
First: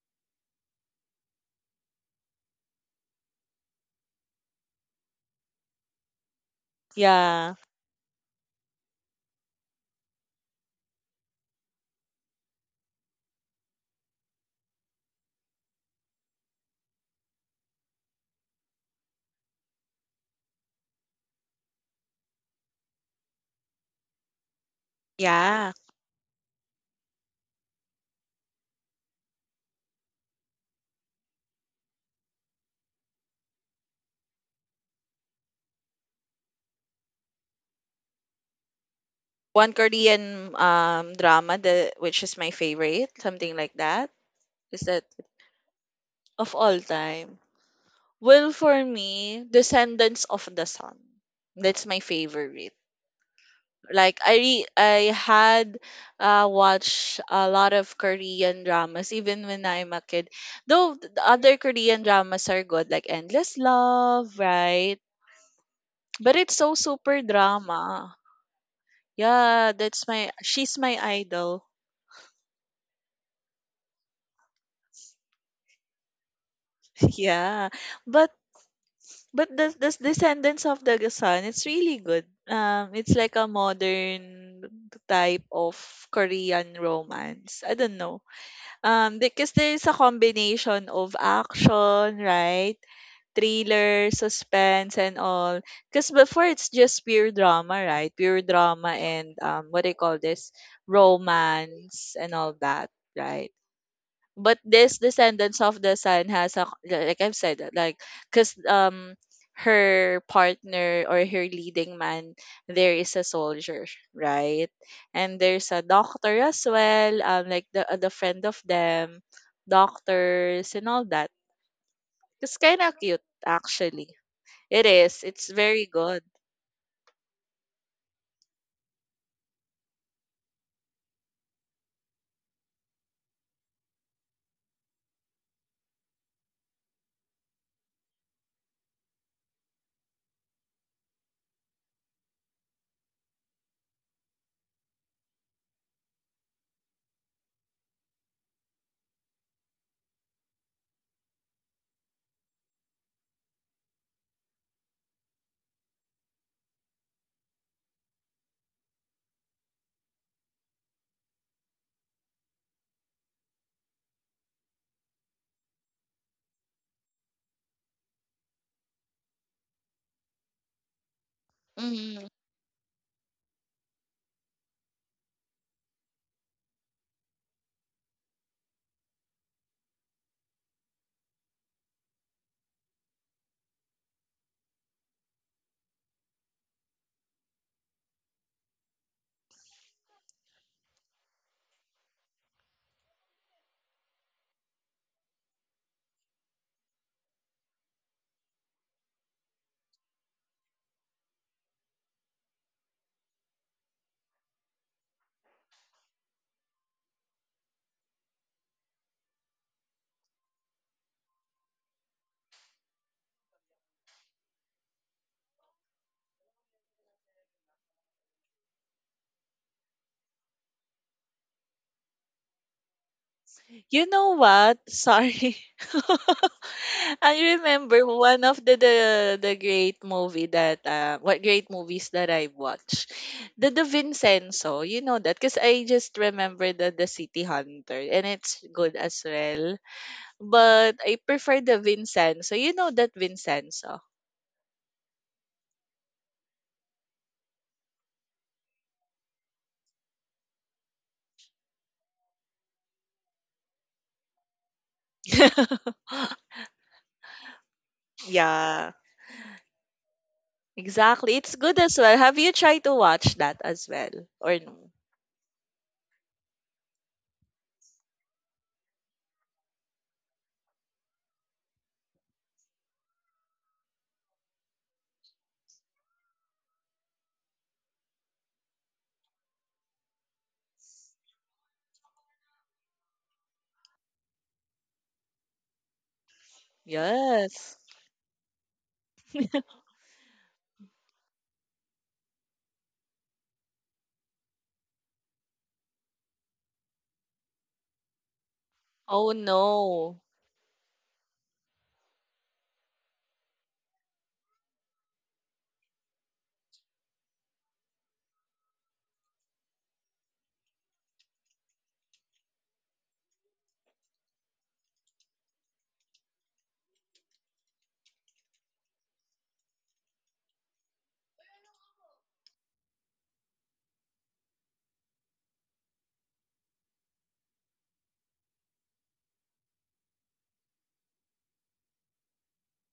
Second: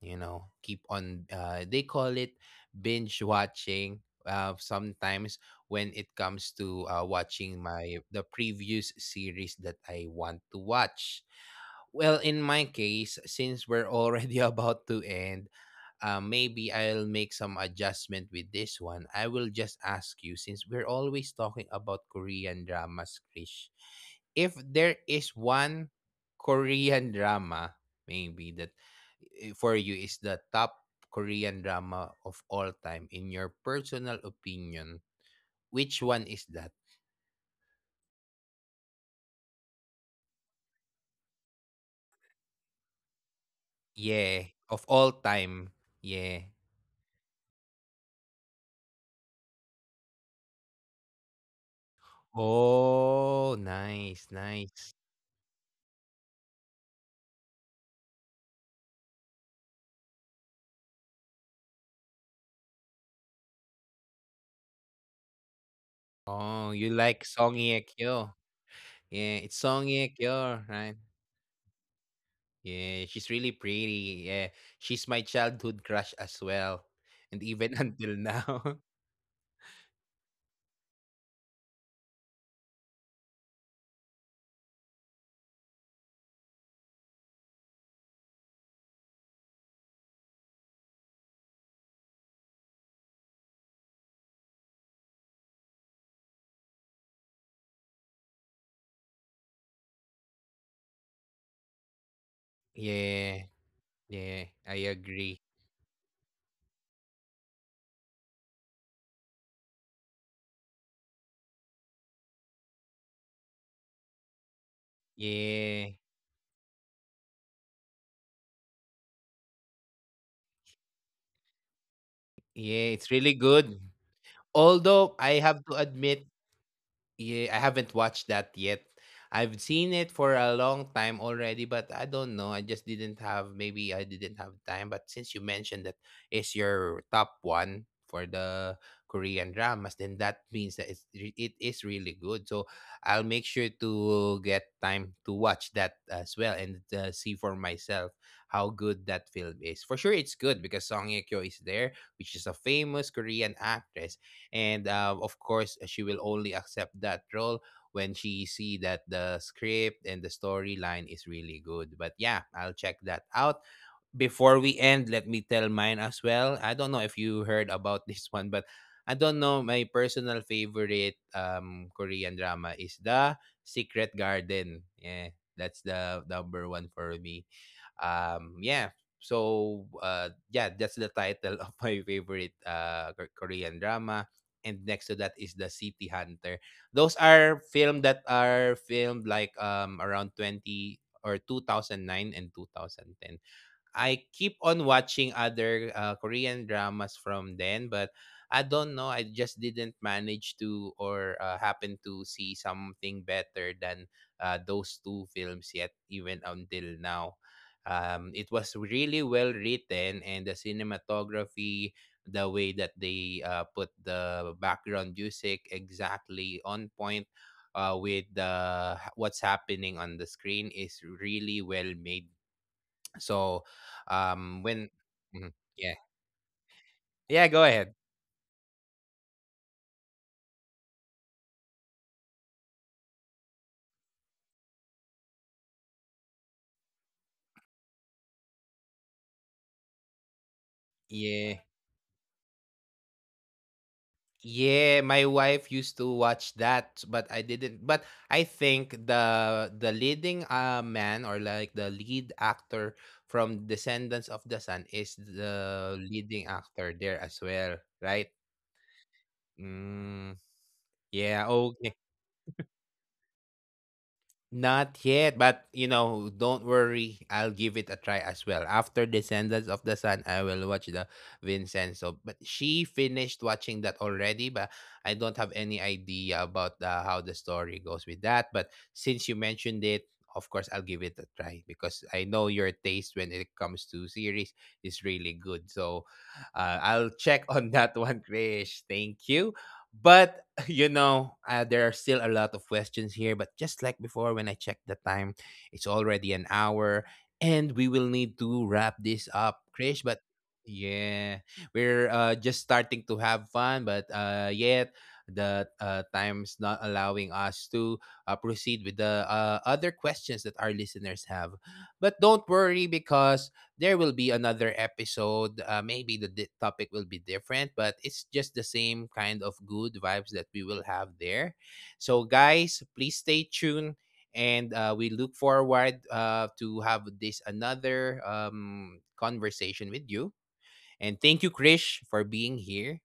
Speaker 1: you know, keep on, uh, they call it binge watching. Uh, sometimes when it comes to uh,
Speaker 2: Yeah,
Speaker 1: watching my the previous series that I want to watch well, in my case, since we're already about to end, uh, maybe I'll make some adjustment with this one. I will just ask you, since we're always talking about Korean dramas, Krish, if there is
Speaker 2: yeah.
Speaker 1: one Korean drama, maybe that eh, for you is the top Korean drama of all time, in your personal opinion, which one is that?
Speaker 2: One Korean um drama that which is my favorite, something like that.
Speaker 1: Yeah,
Speaker 2: Is that
Speaker 1: of all time.
Speaker 2: of
Speaker 1: Yeah.
Speaker 2: all time? Well, for me, Descendants of the Sun. That's my favorite.
Speaker 1: Oh,
Speaker 2: Like I
Speaker 1: nice,
Speaker 2: re- I
Speaker 1: nice.
Speaker 2: had uh watched a lot of Korean dramas even when I'm a kid. Though th- the other Korean dramas are good like Endless Love, right? But it's so
Speaker 1: Oh, you
Speaker 2: super
Speaker 1: like Song Hye
Speaker 2: drama.
Speaker 1: Kyo. Yeah,
Speaker 2: Yeah,
Speaker 1: it's
Speaker 2: that's
Speaker 1: Song
Speaker 2: my
Speaker 1: Hye
Speaker 2: she's
Speaker 1: Kyo,
Speaker 2: my
Speaker 1: right?
Speaker 2: idol.
Speaker 1: Yeah, she's really pretty. Yeah, she's my childhood crush as well.
Speaker 2: Yeah.
Speaker 1: And even
Speaker 2: But
Speaker 1: until now.
Speaker 2: But the the Descendants of the Sun, it's really good. Um, it's like a modern type of Korean romance. I don't know. Um, because there's a combination of action, right? Thriller, suspense, and all. Because before it's just pure drama, right? Pure drama and, um, what do you call this? Romance and all that, right?
Speaker 1: Yeah,
Speaker 2: But
Speaker 1: yeah,
Speaker 2: this
Speaker 1: I
Speaker 2: Descendants of
Speaker 1: agree.
Speaker 2: the Sun has a, like I've said that, like, because um her partner, or her leading man there, is a soldier, right? And there's a doctor
Speaker 1: Yeah,
Speaker 2: as well, um like the uh, the friend of them, doctors and all that. It's kind of cute,
Speaker 1: yeah, it's really
Speaker 2: actually.
Speaker 1: good.
Speaker 2: It is. It's
Speaker 1: Although
Speaker 2: very
Speaker 1: I
Speaker 2: good.
Speaker 1: have to admit, yeah, I haven't watched that yet. I've seen it for a long time already, but I don't know. I just didn't have, maybe I didn't have time. But since you mentioned that is your top one for the Korean dramas, then that means that it's re- it is really good. So I'll make sure to get time to watch that as well and uh, see for myself how good that film is. For sure, it's good because Song Ye Kyo is there, which is a famous Korean actress and uh, of course she will only accept that role when she see that the script and the storyline is really good, but yeah, I'll check that out. Before we end, let me tell mine as well. I don't know if you heard about this one, but I don't know. My personal favorite um
Speaker 2: Mm-hmm.
Speaker 1: Korean drama is The Secret Garden. Yeah, that's the number one for me. Um, yeah. So uh, yeah, that's the title of my favorite uh K- Korean drama. And next to that is The City Hunter. Those are film that are filmed like um around twenty or two thousand nine and two thousand ten. I keep on watching other uh, Korean dramas from then, but I don't know. I just didn't manage to or uh, happen to see something better than uh, those two films yet, even until now. Um, it was really well written, and the cinematography, the way that they uh, put the background music exactly on point uh, with the what's happening on the screen is really well made. So,
Speaker 2: You know
Speaker 1: um,
Speaker 2: what?
Speaker 1: when, mhm,
Speaker 2: Sorry.
Speaker 1: yeah, yeah,
Speaker 2: I
Speaker 1: go ahead.
Speaker 2: remember one of the the, the great movie that uh, what great movies that I watched. The The Vincenzo, you know that, because I just remember the the City Hunter, and it's good as well. But I prefer
Speaker 1: Yeah,
Speaker 2: the Vincenzo. You know that Vincenzo.
Speaker 1: yeah, my wife used to watch that, but I didn't. But I think the the leading uh man or like the lead actor from Descendants of the Sun is the leading actor there as well, right?
Speaker 2: Yeah.
Speaker 1: Mm,
Speaker 2: Exactly.
Speaker 1: yeah.
Speaker 2: It's good
Speaker 1: Okay.
Speaker 2: as well. Have you tried to watch that as well or no?
Speaker 1: Not yet, but you know, don't worry. I'll give it a try as well. After Descendants of the Sun, I will watch the Vincenzo. But she finished watching that already, but I don't have any idea about uh, how the story goes with that. But since you mentioned it, of course, I'll give it a try because I know your taste when it comes to series is really good. So uh, I'll check on
Speaker 2: Yes.
Speaker 1: that one, Krish. Thank you. But you know, uh, there are still a lot of questions here, but just like before, when I checked the time, it's already an hour, and we will need to wrap this
Speaker 2: Oh
Speaker 1: up, Krish. But
Speaker 2: no.
Speaker 1: yeah, we're uh, just starting to have fun, but uh, yet the uh, time's not allowing us to uh, proceed with the uh, other questions that our listeners have. But don't worry because there will be another episode. Uh, maybe the di- topic will be different, but it's just the same kind of good vibes that we will have there. So, guys, please stay tuned, and uh, we look forward uh, to have this another um, conversation with you. And thank you, Krish, for being here.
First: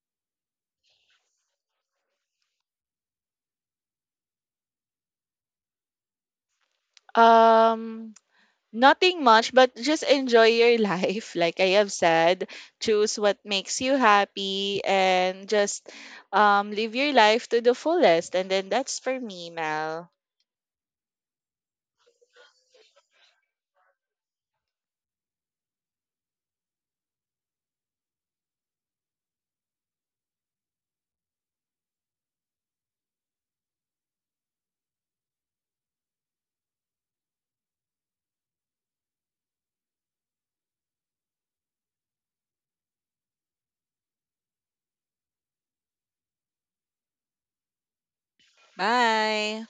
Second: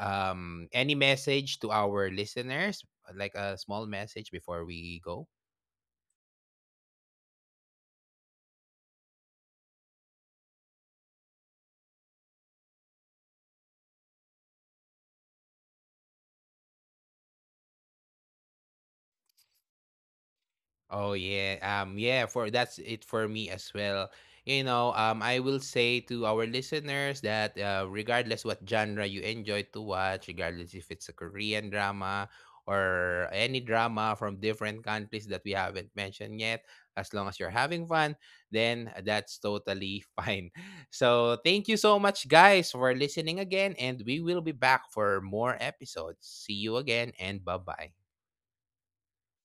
Speaker 1: Um, any message to our listeners, like a small message before we go?
Speaker 2: Um, nothing much, but just enjoy your life. Like I have said, choose what makes you happy and just, um, live your life to the fullest. And then that's for me, Mel.
Speaker 1: Oh yeah, um, yeah. For that's it for me as well. You know, um, I will say to our listeners that uh, regardless what genre you enjoy to watch, regardless if it's a Korean drama or any drama from different countries that we haven't mentioned yet, as long as you're having fun, then that's totally fine. So thank you so much, guys, for listening again, and we will be back for more episodes. See you again, and bye bye.
Speaker 2: Bye.